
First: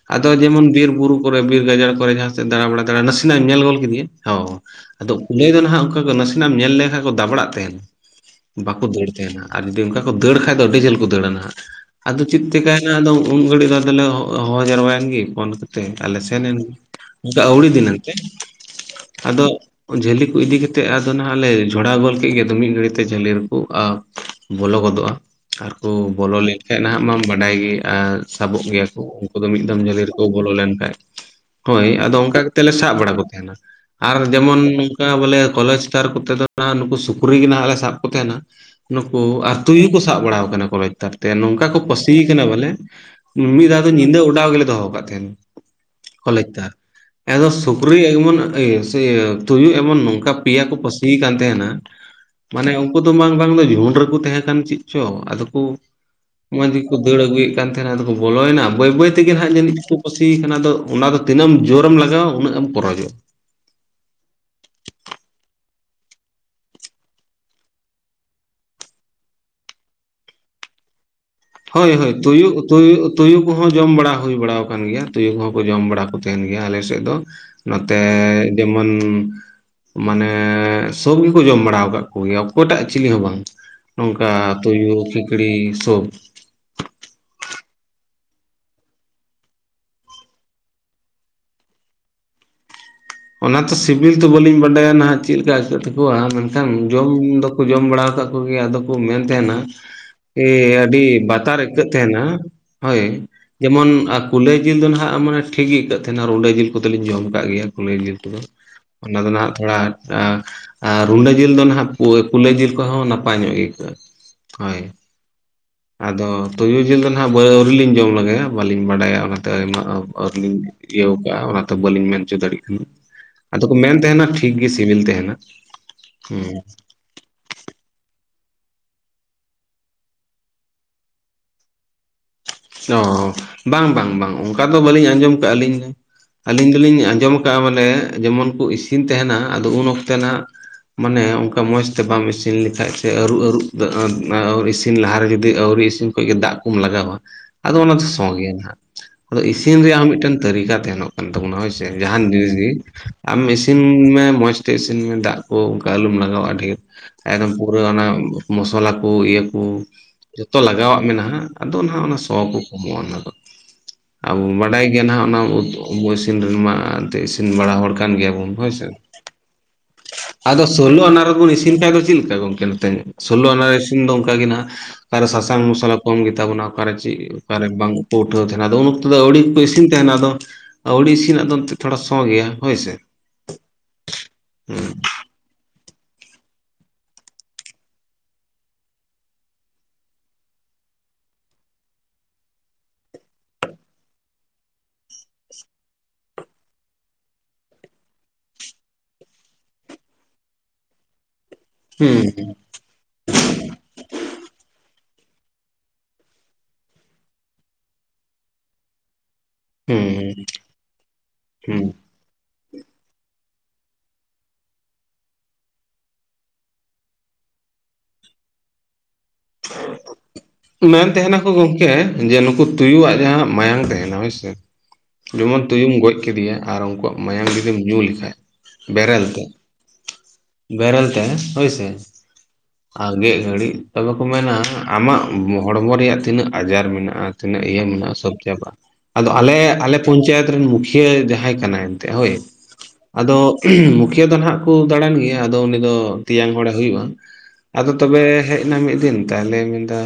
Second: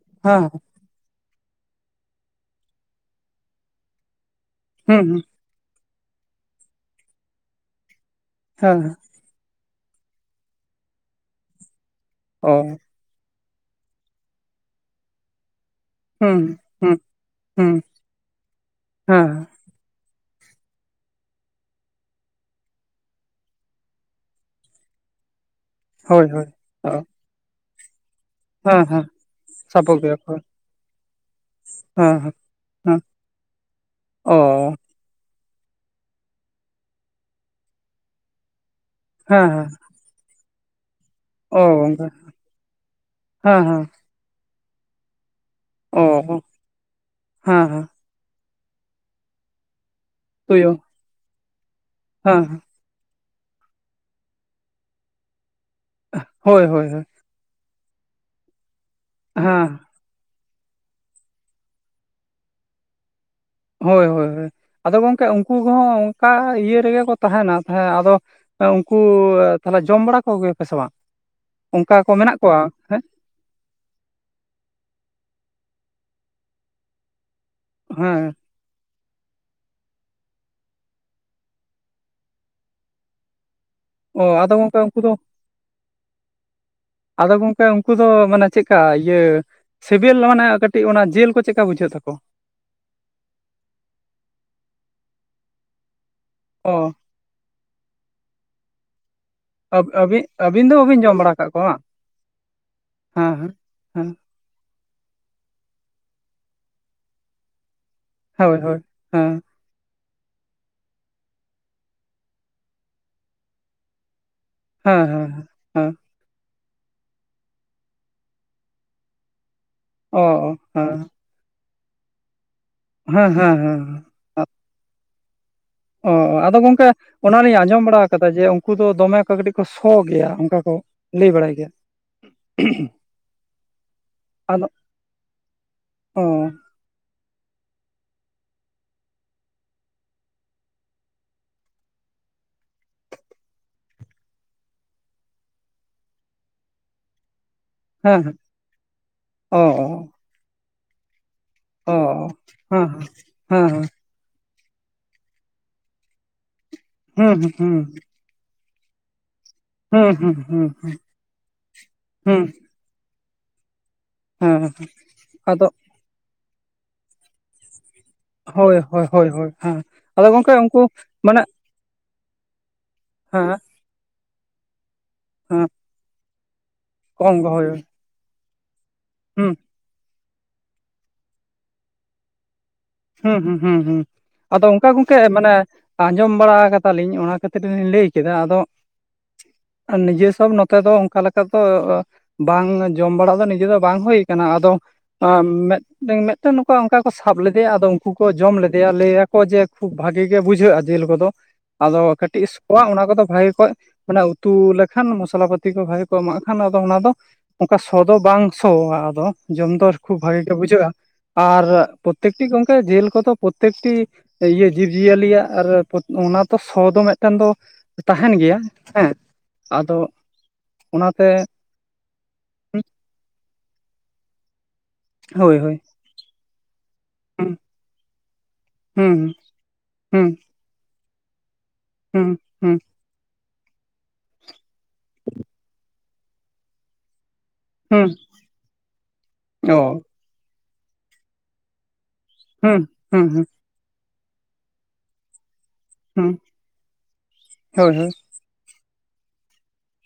ᱟᱫᱚ
ᱦᱮᱸ
ᱡᱮᱢᱚᱱ ᱵᱤᱨ ᱵᱩᱨᱩ ᱠᱚᱨᱮ ᱵᱤᱨ ᱜᱟᱡᱟᱲ ᱠᱚᱨᱮ ᱡᱟᱦᱟᱸᱥᱮᱫ ᱫᱟᱬᱟ ᱵᱟᱲᱟ ᱫᱟᱲᱟ ᱱᱟᱥᱮᱱᱟᱜ-ᱮᱢ ᱧᱮᱞ ᱜᱚᱫ ᱠᱮᱫᱮᱭᱟ ᱾ ᱦᱚ ᱾
ᱦᱩᱸ
ᱟᱫᱚ
ᱦᱩᱸ
ᱠᱩᱞᱟᱹᱭ ᱫᱚ ᱱᱟᱦᱟᱸᱜ ᱚᱱᱠᱟ ᱜᱮ ᱱᱟᱥᱮᱱᱟᱜ ᱮᱢ ᱧᱮᱞ ᱞᱮᱠᱷᱟᱡ ᱠᱚ ᱫᱟᱵᱲᱟᱜ ᱛᱟᱦᱮᱱ, [inaudible]
ᱦᱮᱸ
ᱵᱟᱠᱚ ᱫᱟᱹᱲᱟ ᱾ ᱛᱟᱦᱮᱱᱟ ᱟᱨ ᱡᱩᱫᱤ ᱚᱱᱠᱟ ᱠᱚ ᱫᱟᱹᱲ ᱠᱷᱟᱡ ᱫᱚ ᱟᱹᱰᱤ ᱡᱷᱟᱹᱞ ᱠᱚ ᱫᱟᱹᱲᱟ ᱱᱟᱦᱟᱜ ᱾ ᱟᱫᱚ ᱪᱮᱫ
ᱚ
ᱪᱤᱠᱟᱭᱮᱱᱟ ᱟᱫᱚ ᱩᱱ ᱜᱷᱟᱹᱲᱤᱡ ᱫᱚ ᱟᱫᱚᱞᱮ ᱦᱚᱦᱚ ᱡᱟᱨᱣᱟᱭᱮᱱ ᱜᱮ ᱯᱷᱚᱱ ᱠᱟᱛᱮ ᱟᱨᱞᱮ
ᱦᱩᱸ
ᱥᱮᱱ ᱮᱱ ᱜᱮ
ᱦᱩᱸ
᱾ ᱵᱟᱝᱠᱷᱟᱡ ᱟᱹᱣᱲᱤ
ᱦᱩᱸ
ᱫᱤᱱᱟᱹᱝ ᱛᱮ [inaudible]
ᱦᱮᱸ
ᱟᱫᱚ ᱡᱷᱟᱹᱞᱤ ᱠᱚ ᱤᱫᱤ ᱠᱟᱛᱮᱫ ᱟᱫᱚ ᱱᱟᱦᱟᱜ ᱞᱮ ᱡᱷᱚᱲᱟᱣ ᱜᱚᱫ ᱠᱮᱫ ᱜᱮ, ᱟᱫᱚ ᱢᱤᱫ ᱜᱷᱟᱹᱲᱤᱛᱮ ᱡᱷᱟᱹᱞᱤ ᱨᱮᱠᱚ ᱟ ᱵᱚᱞᱚ ᱜᱚᱫᱚᱜᱼᱟ ᱾ ᱟᱨᱠᱚ
ᱦᱳᱭ
ᱵᱚᱞᱚ
ᱦᱳᱭ
ᱞᱮᱱᱠᱷᱟᱡ
ᱚ
ᱱᱟᱦᱟᱜ ᱢᱟᱢ ᱵᱟᱰᱟᱭ ᱜᱮ ᱟᱨ ᱥᱟᱵᱚᱜ
ᱦᱮᱸ
ᱜᱮᱭᱟ ᱠᱚ
ᱦᱮᱸ
ᱩᱱᱠᱩ ᱫᱚ ᱢᱤᱫ ᱫᱚᱢ
ᱥᱟᱵᱚᱜ
ᱡᱷᱟᱞᱤ
ᱜᱮᱭᱟ
ᱨᱮᱠᱚ
ᱠᱚ
ᱵᱚᱞᱚ ᱞᱮᱱᱠᱷᱟᱡ ᱾ [inaudible] ᱦᱳᱭ ᱟᱫᱚ
ᱦᱮᱸ ᱦᱮᱸ
ᱚᱱᱠᱟ ᱜᱮ ᱜᱮᱞᱮ ᱥᱟᱵ
ᱦᱮᱸ
ᱵᱟᱲᱟ ᱠᱚ ᱛᱟᱦᱮᱱᱟ ᱾ [inaudible] ᱟᱨ
ᱚ
ᱡᱮᱢᱚᱱ ᱚᱝᱠᱟ ᱵᱚᱞᱮ ᱠᱚᱞᱮᱥᱴᱟᱨ ᱠᱚᱛᱮ ᱫᱚ ᱱᱟᱦᱟᱜ ᱱᱩᱠᱩ ᱥᱩᱠᱨᱤ ᱜᱮ ᱱᱟᱦᱟᱜ ᱞᱮ ᱥᱟᱵ ᱠᱚ ᱛᱟᱦᱮᱱᱟ ᱾ ᱱᱩᱠᱩ
ᱦᱮᱸ
ᱟᱨ
ᱦᱮᱸ
ᱛᱩᱭᱩ ᱠᱚ ᱥᱟᱵ ᱵᱟᱲᱟᱣ ᱟᱠᱟᱱᱟ ᱠᱚ ᱱᱮᱛᱟᱨ ᱾ ᱛᱮ
ᱚ
ᱱᱚᱝᱠᱟ ᱠᱚ
ᱜᱚᱝᱠᱮ
ᱯᱟᱹᱥᱤ ᱟᱠᱟᱱᱟ ᱵᱚᱞᱮ [inaudible]
ᱦᱮᱸ
ᱢᱤᱫ ᱫᱷᱟᱣ
ᱦᱮᱸ
ᱫᱚ ᱧᱤᱫᱟᱹ ᱚᱰᱟᱣ ᱜᱮᱞᱮ ᱫᱚᱦᱚ ᱟᱠᱟᱫ ᱛᱟᱦᱮᱸᱱ ᱾
ᱚ
[inaudible] ᱠᱚᱞᱮᱡ ᱛᱟᱨ ᱟᱫᱚ
ᱦᱮᱸ ᱦᱮᱸ
ᱥᱩᱠᱨᱤ ᱮᱢᱚᱱ ᱤᱭᱟᱹ ᱥᱤᱭᱟᱹ ᱛᱩᱭᱩ ᱮᱢᱚᱱ ᱱᱚᱝᱠᱟ ᱯᱮᱭᱟ
ᱛᱩᱭᱩ
ᱠᱚ ᱯᱟᱹᱥᱤ ᱠᱟᱱ ᱛᱟᱦᱮᱱᱟ
ᱦᱮᱸ ᱦᱮᱸ
ᱢᱟᱱᱮ ᱩᱱᱠᱩ ᱫᱚ ᱵᱟᱝ ᱵᱟᱝ ᱫᱚ ᱡᱷᱩᱱ ᱨᱮᱠᱚ ᱛᱟᱦᱮᱸ ᱠᱟᱱ ᱪᱮᱫ ᱪᱚ, ᱟᱫᱚ ᱠᱚ
ᱦᱳᱭ
ᱢᱚᱡᱽ
ᱦᱳᱭ
ᱜᱮᱠᱚ
ᱦᱳᱭ
ᱫᱟᱹᱲ ᱟᱹᱜᱩᱭᱮᱫ ᱠᱟᱱ ᱛᱟᱦᱮᱱᱟ ᱟᱫᱚ ᱠᱚ ᱵᱚᱞᱚᱭᱮᱱᱟ ᱾ ᱵᱟᱹᱭ ᱵᱟᱹᱭ ᱛᱮᱜᱮ ᱱᱟᱦᱟᱸᱜ
ᱦᱮᱸ
ᱡᱟᱹᱱᱤᱡ ᱠᱚ ᱯᱟᱹᱥᱤ ᱟᱠᱟᱱᱟ ᱾ ᱟᱫᱚ ᱚᱱᱟ ᱫᱚ ᱛᱤᱱᱟᱹᱜ ᱮᱢ ᱡᱳᱨᱮᱢ ᱞᱟᱜᱟᱣᱟ ᱩᱱᱟᱹᱜ ᱮᱢ [unintelligible] ᱾
ᱦᱳᱭ ᱦᱳᱭ ᱦᱳᱭ ᱾ ᱟᱫᱚ ᱜᱚᱝᱠᱮ ᱩᱱᱠᱩ ᱠᱚᱦᱚᱸ ᱚᱱᱠᱟ ᱤᱭᱟᱹ ᱨᱮᱜᱮ ᱠᱚ ᱛᱟᱦᱮᱱᱟ ᱛᱟᱦᱮᱸ ᱟᱫᱚ ᱩᱱᱠᱩ ᱛᱟᱦᱚᱞᱮ ᱡᱚᱢ ᱵᱟᱲᱟ ᱠᱚ ᱜᱮᱭᱟᱯᱮ ᱥᱮ ᱵᱟᱝ?
ᱦᱳᱭ
ᱚᱱᱠᱟ ᱠᱚ
ᱦᱳᱭ,
ᱢᱮᱱᱟᱜ
ᱛᱩᱭᱩ
ᱠᱚᱣᱟ
ᱛᱩᱭᱩ
ᱦᱮᱸ
ᱛᱩᱭᱩ ᱠᱚᱦᱚᱸ ᱡᱚᱢ ᱵᱟᱲᱟ ᱦᱩᱭ ᱵᱟᱲᱟ ᱟᱠᱟᱱ ᱜᱮᱭᱟ ᱾ ᱛᱩᱭᱩ ᱠᱚᱦᱚᱸ ᱠᱚ ᱡᱚᱢ ᱵᱟᱲᱟ ᱠᱚ ᱛᱟᱦᱮᱱ ᱜᱮᱭᱟ ᱟᱞᱮ ᱥᱮᱫ ᱫᱚ ᱾ ᱱᱚᱛᱮᱻ
ᱦᱮᱸ
ᱡᱮᱢᱚᱱ ᱢᱟᱱᱮ ᱥᱚᱵ ᱜᱮᱠᱚ ᱡᱚᱢ ᱵᱟᱲᱟ ᱟᱠᱟᱫ ᱠᱚᱜᱮᱭᱟ ᱚᱠᱚᱭᱴᱟᱜ ᱪᱤᱞᱤ ᱦᱚᱸ ᱵᱟᱝ ᱾
ᱚ
ᱱᱚᱝᱠᱟ
ᱟᱫᱚ ᱜᱚᱝᱠᱮ
ᱛᱩᱭᱩ
ᱩᱱᱠᱩ ᱫᱚ
ᱠᱷᱤᱠᱲᱤ ᱥᱚᱵ ᱾
ᱟᱫᱚ ᱜᱚᱝᱠᱮ ᱩᱱᱠᱩ ᱫᱚ ᱢᱟᱱᱮ ᱪᱮᱫᱠᱟ ᱤᱭᱟᱹ ᱥᱤᱵᱤᱞ ᱢᱟᱱᱮ ᱠᱟᱹᱴᱤᱡ ᱚᱱᱟ ᱡᱤᱞ ᱠᱚ ᱪᱮᱜᱠᱟ ᱵᱩᱡᱷᱟᱹᱜ ᱛᱟᱠᱚ?
ᱚᱱᱟ ᱛᱚ ᱥᱤᱵᱤᱞ ᱫᱚ ᱵᱟᱹᱞᱤᱧ ᱵᱟᱰᱟᱭᱟ ᱱᱟᱦᱟᱜ ᱪᱮᱫ ᱞᱮᱠᱟ ᱟᱹᱭᱠᱟᱹᱜ ᱛᱟᱠᱚᱣᱟ ᱢᱮᱱᱠᱷᱟᱱ
ᱚ
ᱡᱚᱢ ᱫᱚᱠᱚ ᱡᱚᱢ ᱵᱟᱲᱟ ᱟᱠᱟᱜ ᱠᱚᱜᱮᱭᱟ ᱾ ᱟᱫᱚ ᱠᱚ ᱢᱮᱱ ᱛᱟᱦᱮᱱᱟ
ᱟᱵ- ᱟᱹᱵᱤᱱ
ᱮ
ᱟᱹᱵᱤᱱ ᱫᱚ ᱵᱟᱹᱵᱤᱱ
ᱟᱹᱰᱤ
ᱡᱚᱢ ᱵᱟᱲᱟ ᱠᱟᱜ
ᱵᱟᱛᱟᱨ
ᱠᱚᱣᱟ
ᱟᱹᱭᱠᱟᱹᱜ ᱛᱟᱦᱮᱱᱟ ᱦᱳᱭ
ᱵᱟᱝ ᱦᱮᱸ ᱦᱮᱸ
᱾ ᱡᱮᱢᱚᱱ
ᱦᱮᱸ
ᱠᱩᱞᱟᱹᱭ ᱡᱤᱞ ᱫᱚ ᱱᱟᱦᱟᱜ ᱢᱟᱱᱮ ᱴᱷᱤᱠ ᱜᱮ ᱟᱹᱭᱠᱟᱹᱜ ᱛᱟᱦᱮᱱᱟ᱾ ᱨᱩᱸᱰᱟᱹ ᱡᱤᱞ ᱠᱚᱫᱚᱞᱤᱧ ᱡᱚᱢ ᱟᱠᱟᱫ ᱜᱮᱭᱟ ᱾ ᱠᱩᱞᱟᱹᱭ ᱡᱤᱞ ᱠᱚᱫᱚ
ᱦᱳᱭ ᱦᱳᱭ
[inaudible] ᱚᱱᱟ ᱫᱚ
ᱦᱮᱸ
ᱱᱟᱦᱟᱜ ᱛᱷᱚᱲᱟ, ᱟ ᱨᱩᱸᱰᱟᱹ ᱡᱤᱞ ᱫᱚ ᱱᱟᱦᱟᱜ ᱠᱩᱞᱟᱹᱭ ᱡᱤᱞ ᱠᱚᱦᱚᱸ ᱱᱟᱯᱟᱭ ᱧᱚᱜ ᱜᱮ ᱟᱹᱭᱠᱟᱹᱜᱼᱟ ᱾ ᱦᱳᱭ ᱾
ᱦᱮᱸ ᱦᱮᱸ ᱦᱮᱸ ᱦᱮᱸ
[inaudible] ᱟᱨ ᱟᱫᱚ ᱛᱩᱭᱩ ᱡᱤᱞ ᱫᱚ ᱱᱟᱦᱟᱜ ᱟᱹᱣᱨᱤ ᱞᱤᱧ ᱡᱚᱢ ᱞᱮᱜᱟᱭᱟ ᱵᱟᱞᱤᱧ ᱵᱟᱰᱟᱭᱟ ᱾ ᱚᱱᱟᱛᱮ ᱟᱭᱢᱟ
ᱚ
ᱟᱹᱣᱨᱤ
ᱚ
ᱞᱤᱧ
ᱦᱮᱸ
ᱤᱭᱟᱹᱣ ᱠᱟᱜᱼᱟ ᱾ ᱚᱱᱟ ᱛᱮ ᱵᱟᱹᱞᱤᱧ ᱢᱮᱱ ᱦᱚᱪᱚ ᱫᱟᱲᱮᱭᱟᱜ ᱠᱟᱱᱟ ᱾
ᱦᱮᱸ
[inaudible]
ᱦᱮᱸ
ᱟᱫᱚ ᱠᱚ
ᱦᱮᱸ
ᱢᱮᱱ
ᱦᱮᱸ
ᱛᱟᱦᱮᱱᱟ ᱴᱷᱤᱠ ᱜᱮ ᱥᱤᱵᱤᱞ ᱛᱟᱦᱮᱱᱟ ᱾
ᱚ-ᱚ ᱾ᱟᱫᱚ ᱜᱚᱝᱠᱮ ᱚᱱᱟᱞᱤᱧ ᱟᱸᱡᱚᱢ ᱵᱟᱲᱟ ᱟᱠᱟᱫᱟ, ᱡᱮ ᱩᱱᱠᱩ ᱫᱚ ᱫᱚᱢᱮ ᱠᱚ ᱠᱟᱹᱴᱤᱡ ᱠᱚ ᱥᱚ ᱜᱮᱭᱟ ᱚᱱᱠᱟ ᱠᱚ ᱞᱟᱹᱭ ᱵᱟᱲᱟᱭ ᱜᱮᱭᱟ ᱾
ᱥᱚᱻ ᱵᱟᱝ ᱵᱟᱝ ᱵᱟᱝ, ᱚᱱᱠᱟ
ᱟᱫᱚ
ᱫᱚ ᱵᱟᱹᱞᱤᱧ ᱟᱸᱡᱚᱢ ᱠᱟᱜᱼᱟ ᱟᱹᱞᱤᱧ ᱫᱚ,
ᱚ
ᱟᱹᱞᱤᱧ ᱫᱚᱞᱤᱧ ᱟᱸᱡᱚᱢ ᱼᱼ ᱠᱟᱜᱼᱟ, ᱢᱟᱱᱮ ᱡᱮᱢᱚᱱ ᱠᱚ ᱤᱥᱤᱱ ᱛᱟᱦᱮᱱᱟ, ᱟᱫᱚ ᱩᱱ ᱚᱠᱛᱮ ᱱᱟᱦᱟᱜ ᱼᱼ ᱢᱟᱱᱮ ᱚᱱᱠᱟ ᱢᱚᱸᱡᱽ ᱛᱮ ᱵᱟᱢ ᱤᱥᱤᱱ ᱞᱮᱠᱷᱟᱡ, ᱥᱮ ᱟᱹᱨᱩᱵ ᱟᱹᱨᱩᱵ ᱛᱮ [unintelligible] ᱤᱥᱤᱱ ᱞᱟᱦᱟᱨᱮ, ᱡᱩᱫᱤ ᱟᱹᱣᱨᱤ ᱤᱥᱤᱱ ᱼᱼ ᱠᱷᱚᱡ ᱜᱮ ᱫᱟᱜ ᱠᱚᱢ ᱞᱟᱜᱟᱣᱟ, ᱟᱫᱚ ᱚᱱᱟ ᱫᱚ
ᱦᱮᱸ
ᱥᱚ
ᱦᱮᱸ
ᱜᱮᱭᱟ ᱱᱷᱟᱜ, ᱟᱫᱚ
ᱚ
ᱤᱥᱤᱱ ᱨᱮᱭᱟᱜ ᱦᱚᱸ ᱢᱤᱫᱴᱮᱱ ᱛᱟᱹᱨᱤᱠᱟ ᱛᱟᱦᱮᱱᱚᱜ ᱠᱟᱱ ᱛᱟᱵᱚᱱᱟ। ᱦᱳᱭ ᱥᱮ᱾
ᱚ
ᱡᱟᱦᱟᱱ ᱡᱤᱱᱤᱥ ᱜᱤ
ᱦᱮᱸ
ᱟᱢ ᱤᱥᱤᱱ
ᱦᱮᱸ
ᱢᱮ ᱢᱚᱸᱡᱽ ᱼᱼ ᱛᱮ ᱤᱥᱤᱱ ᱢᱮ, ᱫᱟᱜ ᱠᱚ ᱚᱱᱠᱟ ᱟᱞᱚᱢ ᱞᱟᱜᱟᱣᱟ ᱰᱷᱮᱨ,
ᱦᱮᱸ
ᱮᱠᱫᱚᱢ ᱯᱩᱨᱟᱹ
ᱦᱮᱸ
ᱚᱱᱟ ᱢᱚᱥᱞᱟ ᱠᱚ ᱤᱭᱟᱹ ᱦᱩᱸ,
ᱦᱮᱸ ᱦᱮᱸ ᱦᱮᱸ
ᱡᱷᱚᱛᱚ ᱞᱟᱜᱟᱣᱟᱜ ᱢᱮᱱᱟᱜᱼᱟ, ᱟᱫᱚ ᱱᱟᱦᱟᱜ ᱚᱱᱟ ᱥᱚ
ᱦᱮᱸ
ᱠᱚ ᱠᱚᱢᱚᱜᱼᱟ ᱚᱱᱟ ᱫᱚ। ᱟᱵᱚ
ᱦᱮᱸ
ᱵᱟᱰᱟᱭ ᱜᱮᱭᱟ ᱱᱟᱦᱟᱜ ᱚᱱᱟ ᱩ
ᱟᱫᱚ
[unintelligible] ᱤᱥᱤᱱ [unintelligible] ᱤᱥᱤᱱ ᱵᱟᱲᱟ ᱦᱚᱲ ᱼᱼ ᱠᱟᱱ ᱜᱮᱭᱟ ᱰᱚᱱ ᱦᱳᱭ ᱥᱮ।
ᱦᱳᱭ ᱦᱳᱭ ᱦᱮᱸ ᱜᱚᱝᱠᱮ
ᱟᱫᱚ
ᱩᱱᱠᱩ
ᱥᱳᱞᱳ ᱟᱱᱟ ᱨᱮ
ᱢᱟᱱᱮ
ᱵᱚᱱ ᱤᱥᱼᱼ ᱤᱱ ᱫᱚ ᱪᱮᱫ ᱞᱮᱠᱟ ᱜᱚᱝᱠᱮ ᱱᱛᱮ ᱥᱳᱞᱳ
ᱦᱮᱸ
ᱟᱱᱟ ᱤᱥᱤᱱ ᱫᱚ ᱚᱱᱠᱟ ᱜᱮ ᱱᱟᱦᱟᱜ ᱥᱟᱥᱟᱝ
ᱦᱮᱸ
ᱢᱚᱥᱞᱟ ᱼᱼ ᱠᱚᱢ ᱜᱮ ᱛᱟᱵᱚᱱᱟ, ᱚᱠᱟᱨᱮ ᱪᱮᱫ
ᱠᱚᱢ ᱜᱮ ᱦᱳᱭ
ᱚᱠᱟᱨᱮ ᱵᱟᱝᱠᱚ ᱩᱴᱷᱟᱹᱣ ᱛᱟᱦᱮᱱᱟ। ᱟᱫᱚ ᱩᱱ ᱚᱠᱛᱚ ᱫᱚ ᱟᱹᱣᱲᱤ
ᱦᱩᱸ
ᱠᱚ ᱤᱥᱤᱱ ᱛᱟᱦᱮᱱᱟ। ᱟᱫᱚ ᱼᱼ ᱟᱹᱣᱲᱤ ᱤᱥᱤᱱᱟᱜ ᱫᱚ, ᱮᱱᱛᱮ ᱛᱷᱚᱲᱟ ᱥᱚ ᱜᱮᱭᱟ ᱦᱳᱭ ᱥᱮ।
ᱦᱩᱸ ᱦᱩᱸ, ᱦᱩᱸ ᱦᱩᱸ ᱟᱫᱚ ᱚᱱᱠᱟ ᱜᱚᱝᱠᱮ, ᱢᱟᱱᱮ ᱼᱼ ᱟᱸᱡᱚᱢ ᱵᱟᱲᱟ ᱠᱟᱫᱟᱞᱤᱧ, ᱚᱱᱟ ᱠᱷᱟᱹᱛᱤᱨ ᱞᱤᱧ ᱞᱟᱹᱭ ᱠᱮᱫᱟ। ᱟᱫᱚ ᱼᱼ ᱱᱤᱡᱮᱥᱚᱵ ᱱᱚᱛᱮ ᱫᱚ, ᱚᱱᱠᱟ ᱞᱮᱠᱟ ᱫᱚ ᱵᱟᱝ ᱡᱚᱢ ᱵᱟᱲᱟ ᱫᱚ, ᱱᱤᱡᱮ ᱫᱚ ᱵᱟᱝ ᱦᱩᱭᱩ ᱠᱟᱱᱟ, ᱟᱫᱚ ᱼᱼ ᱟᱸ ᱡᱮᱫ ᱢᱮᱫᱴᱮᱝ ᱢᱮᱫᱴᱟᱝ ᱱᱚᱝᱠᱟ ᱚᱱᱠᱟ ᱠᱚ ᱥᱟᱵ ᱞᱮᱫᱼᱼ ᱮᱭᱟ, ᱟᱫᱚ ᱩᱱᱠᱩ ᱠᱚ ᱡᱚᱢ ᱞᱮᱫᱮᱭᱟ, ᱞᱟᱹᱭᱟᱠᱚ ᱡᱮ ᱠᱷᱩᱵ ᱵᱷᱟᱜᱮ ᱜᱮ ᱵᱩᱡᱷᱟᱹᱜᱼᱟ ᱡᱮᱞ ᱠᱚᱫᱚ। ᱟᱫᱚ
ᱦᱩᱸ
ᱠᱟᱹᱴᱤᱡ ᱥ ᱠᱚᱣᱟ, ᱚᱱᱟ ᱠᱚᱫᱚ ᱵᱷᱹᱟᱜᱤ ᱠᱚᱡ, ᱚᱱᱟ ᱩᱛᱩ ᱞᱮᱠᱷᱟᱱ। ᱢᱚᱥᱞᱟ ᱯᱟᱹᱛᱤ ᱠᱚ ᱵᱷᱹᱟᱜᱤ ᱠᱚ ᱮᱢᱟᱜ ᱠᱷᱟᱱ, ᱟᱫᱚ ᱚᱱᱟ ᱫᱚ ᱼᱼ ᱚᱱᱠᱟ ᱥᱚ ᱫᱚ ᱵᱟᱝ ᱥᱚᱣᱟ ᱟᱫᱚ, ᱡᱚᱢ ᱫᱚ ᱠᱷᱩᱵ
ᱦᱩᱸ
ᱵᱷᱟᱜᱤ ᱜᱮ ᱵᱩᱡᱷᱟᱹᱜᱼᱟ। ᱟᱨ
ᱦᱩᱸ
ᱛᱮᱠᱴᱤ ᱜᱚᱢᱠᱮ ᱡᱮᱞ ᱠᱚᱫᱚ ᱯᱨᱚᱛᱛᱮᱠᱴᱤ ᱤᱭᱟᱹ ᱡᱤᱵᱽᱼᱡᱤᱭᱟᱹᱞᱤᱭᱟᱜ, ᱟᱨ ᱚᱱᱟ ᱛᱚ ᱥᱚ ᱫᱚ ᱢᱤᱫᱴᱟᱱ ᱫᱚ ᱛᱟᱦᱮᱱ ᱜᱮᱭᱟ ᱦᱮᱸ। ᱟᱫᱚ
ᱢᱮᱱ
ᱚᱱᱟᱛᱮ
ᱛᱮᱦᱮᱱᱟᱠᱚ ᱜᱚᱝᱠᱮ ᱡᱮ ᱱᱩᱠᱩ ᱛᱩᱭᱩᱣᱟᱜ ᱡᱟᱦᱟᱸ ᱢᱟᱭᱟᱝ ᱛᱟᱦᱮᱱᱟ ᱦᱳᱭ ᱥᱮ,
ᱦᱳᱭ
ᱡᱮᱢᱚᱱ
ᱦᱳᱭ
ᱛᱩᱭᱩᱢ ᱜᱚᱡ ᱠᱮᱫᱮᱭᱟ, ᱟᱨ ᱩᱱᱠᱩᱣᱟᱜ ᱢᱟᱭᱟᱢ
ᱦᱩᱸ
ᱡᱩᱫᱤᱢ ᱧᱩ ᱞᱮᱠᱷᱟᱡ ᱵᱮᱨᱮᱞ
ᱦᱩᱸ
ᱛᱮ,
ᱦᱩᱸ।
ᱵᱮᱨᱮᱞ ᱛᱮ, ᱦᱳᱭ ᱥᱮ।
ᱦᱩᱸ ᱦᱩᱸ।
ᱟᱨᱜᱮᱫ ᱜᱷᱟᱹᱲᱤᱡ, ᱛᱚᱵᱮ ᱠᱚ ᱢᱮᱱᱟ ᱟᱢᱟᱜ ᱦᱚᱲᱢᱚ ᱨᱮᱭᱟᱜ ᱛᱤᱱᱟᱹᱜ ᱟᱡᱟᱨ ᱢᱮᱱᱟᱜᱼᱟ ᱛᱤᱱᱟᱹᱜ ᱤᱭᱟᱹ
ᱦᱩᱸ
ᱢᱮᱱᱟᱜᱼᱟ ᱥᱚᱵ ᱪᱟᱵᱟᱜᱼᱟ। ᱟᱫᱚ ᱟᱞᱮ ᱟᱞᱮ
ᱚ
ᱯᱚᱧᱪᱟᱭᱮᱛ ᱨᱮᱱ ᱢᱩᱠᱷᱤᱭᱟᱹ ᱡᱟᱦᱟᱸᱭ ᱠᱟᱱᱟᱭ, ᱛᱮ ᱦᱳᱭ,
ᱦᱩᱸ ᱦᱩᱸ
ᱟᱫᱚ
ᱦᱩᱸ
ᱢᱩᱠᱷᱤᱭᱟᱹ ᱫᱚ ᱱᱟᱦᱟᱜ ᱠᱚ ᱫᱟᱬᱟᱱ ᱜᱮᱭᱟ, ᱟᱫᱚ ᱩᱱᱤ ᱫᱚ ᱼᱼ
ᱦᱩᱸ
ᱛᱮᱭᱟᱝ ᱦᱚᱲᱮ ᱦᱩᱭᱩᱜᱼᱟ, ᱟᱫᱚ
ᱦᱳᱭ ᱦᱳᱭ
ᱛᱚᱵᱮ ᱦᱮᱡ ᱮᱱᱟ ᱢᱤᱫ ᱫᱤᱱ। ᱛᱟᱦᱟᱞᱮ ᱢᱮᱱᱫᱟ,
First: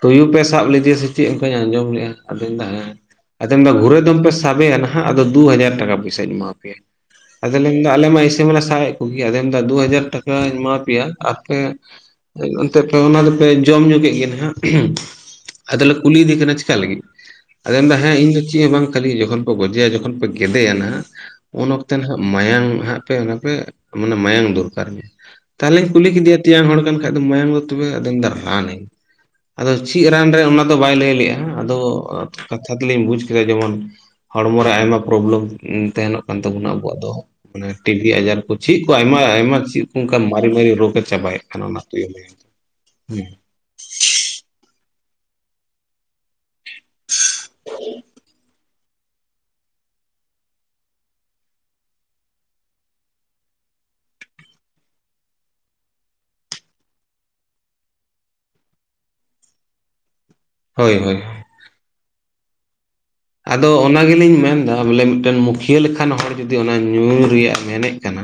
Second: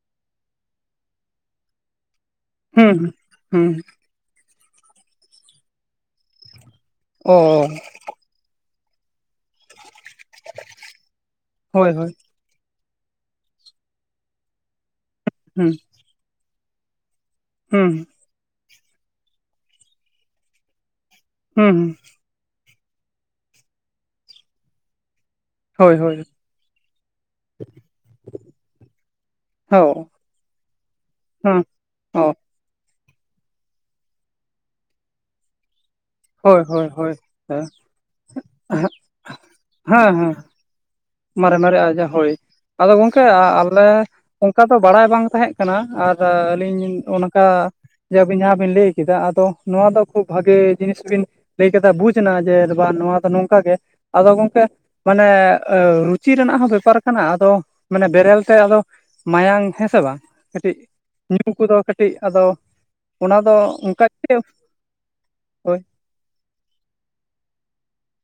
ᱛᱩᱭᱩ ᱯᱮ ᱥᱟᱵ ᱞᱮᱫᱮᱭᱟ ᱥᱮ ᱪᱮᱫ? ᱚᱱᱠᱟᱧ ᱟᱸᱡᱚᱢ ᱞᱮᱜᱼᱟ। ᱟᱫᱚ ᱢᱮᱱᱫᱟ ᱦᱮᱸ,
ᱦᱩᱸ
ᱟᱫᱚ ᱢᱮᱱᱫᱟ
ᱦᱩᱸ
ᱜᱷᱩᱨᱮ ᱫᱚᱢ ᱯᱮ ᱥᱟᱵᱮᱭᱟ ᱱᱟᱦᱟᱜ, ᱟᱫᱚ ᱫᱩ ᱦᱟᱡᱟᱨ ᱴᱟᱠᱟ ᱯᱚᱭᱥᱟᱧ ᱮᱢᱟ ᱯᱮᱭᱟ। ᱟᱫᱚ
ᱚ
ᱞᱤᱧ ᱢᱮᱱ ᱮᱫᱟ, ᱟᱞᱮ ᱢᱟ ᱤᱥᱮᱢᱟᱞᱮ ᱥᱟᱵ ᱮᱜ ᱠᱚᱜᱮᱭᱟ, ᱟᱫᱚ ᱢᱮᱱ ᱮᱫᱟ ᱫᱩ ᱦᱟᱡᱟᱨ ᱴᱟᱠᱟ ᱟᱹᱧ ᱮᱢᱟ ᱯᱮᱭᱟ, ᱟᱨ ᱯᱮ
ᱦᱳᱭ ᱦᱳᱭ
ᱚᱱᱛᱮ ᱯᱮ ᱚᱱᱟ ᱫᱚᱯᱮ ᱡᱚᱢ ᱧᱩ ᱠᱮᱫ ᱜᱮ ᱱᱟᱦᱜ ᱾
ᱦᱩᱸ ᱾
ᱠᱩᱞᱤ ᱮᱫᱮ ᱠᱟᱱᱟ ᱪᱮᱠᱟ ᱞᱟᱹᱜᱤᱫ? ᱟᱫᱚ ᱢᱮᱱ ᱮᱫᱟ
ᱦᱩᱸ
ᱦᱮᱸ ᱤᱧ ᱫᱚ ᱪᱮᱫ ᱦᱚᱸ ᱵᱟᱝ ᱠᱷᱟᱹᱞᱤ ᱡᱚᱠᱷᱚᱱ ᱜᱚᱡᱮᱭᱟ ᱡᱚᱠᱷᱚᱱ ᱯᱮ ᱜᱮᱫᱮᱭᱟ ᱱᱟᱦᱜ, ᱩᱱ ᱚᱠᱛᱮ
ᱦᱩᱸ
ᱱᱟᱦᱟᱜ ᱢᱟᱭᱟᱝ ᱦᱟᱸᱜ ᱯᱮ ᱚᱱᱟ ᱯᱮ ᱢᱟᱱᱮ, ᱢᱟᱭᱟᱝ ᱫᱚᱨᱠᱟᱨ ᱤᱧᱟᱜ᱾ ᱛᱟᱦᱚᱞᱮᱧ
ᱦᱳᱭ
ᱠᱩᱞᱤ
ᱦᱳᱭ
ᱠᱮᱫᱮᱭᱟ, ᱛᱮᱭᱟᱝ ᱦᱚᱲ ᱠᱟᱱ ᱠᱷᱟᱡ ᱫᱚ ᱢᱟᱭᱟᱝ ᱫᱚ ᱛᱚᱵᱮ ᱟᱫᱚᱧ ᱢᱮᱱ ᱫᱚ ᱨᱟᱱ ᱟᱹᱧ, ᱟᱫᱚ
ᱚ
ᱪᱮᱫ ᱨᱟᱱ ᱨᱮ ᱚᱱᱟ ᱫᱚ ᱵᱟᱭ ᱞᱟᱹᱭ ᱞᱮᱫᱞᱜᱼᱟ ᱾
ᱦᱩᱸ
ᱟᱫᱚ
ᱚ
ᱠᱟᱛᱷᱟ ᱛᱮᱞᱤᱧ ᱵᱩᱡ ᱠᱮᱫᱟ, ᱡᱮᱢᱚᱱ ᱦᱚᱲᱢᱚ ᱨᱮ ᱟᱭᱢᱟ ᱯᱚᱨᱚᱵᱮᱞᱮᱢ ᱛᱟᱦᱮᱱᱜ ᱠᱟᱱ
ᱦᱳᱭ
ᱛᱟᱵᱚᱱᱟ
ᱦᱳᱭ
ᱟᱵᱚᱣᱟᱜ ᱫᱚ᱾
ᱦᱳᱭ ᱦᱮᱸ
ᱢᱟᱱᱮ ᱴᱤᱵᱤ ᱟᱡᱟᱨ ᱠᱚ ᱪᱮᱫ ᱠᱚ ᱟᱭᱢᱟ ᱟᱭᱢᱟ ᱪᱮᱫ ᱠᱚ
ᱦᱮᱸ
ᱚᱱᱠᱟ
ᱦᱮᱸ
ᱢᱟᱨᱮ ᱢᱟᱨᱮ ᱨᱳᱜᱽ᱾ ᱪᱟᱵᱟᱭᱮᱫ
ᱢᱟᱨᱮ
ᱠᱟᱱᱟ
ᱢᱟᱨᱮ
ᱚᱱᱟ ᱟᱹᱛᱩᱭᱮ
ᱟᱡᱟᱨ
ᱢᱮ᱾
ᱦᱳᱭ ᱟᱫᱚ ᱜᱚᱝᱠᱮ ᱟ-ᱟᱞᱮ ᱚᱱᱠᱟ ᱫᱚ ᱵᱟᱲᱟᱭ ᱵᱟᱝ ᱛᱟᱦᱮᱸᱜ ᱠᱟᱱᱟ, ᱟᱨ ᱟᱹᱞᱤᱧᱞᱤᱧ ᱚᱱᱠᱟ ᱡᱮ ᱟᱵᱤᱱ ᱡᱟᱦᱟᱸ ᱵᱤᱱ ᱞᱟᱹᱭ ᱠᱮᱫᱟ᱾ ᱟᱫᱚ ᱱᱚᱣᱟ ᱫᱚ ᱠᱷᱩᱵ ᱵᱷᱟᱜᱮ ᱡᱤᱱᱤᱥ ᱵᱤᱱ ᱞᱟᱹᱭᱠᱮᱫᱟ ᱵᱩᱡᱽ ᱮᱱᱟ ᱡᱮ ᱵᱟᱝ ᱱᱚᱣᱟ ᱫᱚ ᱱᱚᱝᱠᱟ ᱜᱮ᱾ ᱟᱫᱚ ᱜᱚᱝᱠᱮ ᱢᱟᱱᱮ ᱟ ᱨᱩᱪᱤ ᱨᱮᱱᱟᱜ ᱦᱚᱸ ᱵᱮᱯᱟᱨ ᱠᱟᱱᱟ ᱟᱫᱚ ᱢᱟᱱᱮ ᱵᱮᱨᱮᱞ ᱛᱮ ᱟᱫᱚ ᱢᱟᱭᱟᱝ ᱦᱮᱸ ᱥᱮ ᱵᱟᱝ᱾ ᱠᱟᱹᱴᱤᱡ
ᱦᱳᱭ ᱦᱳᱭ
ᱧᱩ ᱠᱚᱫᱚ ᱠᱟᱹᱴᱤᱡ ᱟᱫᱚ ᱚᱱᱟ ᱫᱚ
ᱟᱫᱚ ᱚᱱᱟ
ᱚᱱᱠᱟ
ᱜᱮᱞᱤᱧ ᱢᱮᱱᱫᱟ᱾ ᱟ ᱵᱚᱞᱮ ᱢᱤᱫᱴᱮᱱ ᱢᱩᱠᱷᱤᱭᱟᱹ
ᱦᱳᱭ
ᱞᱮᱠᱟᱱ ᱦᱚᱲ ᱡᱩᱫᱤ ᱚᱱᱟ ᱧᱩᱭ ᱨᱮᱭᱟᱜ-ᱮ ᱢᱮᱱᱮᱫ ᱠᱟᱱᱟ,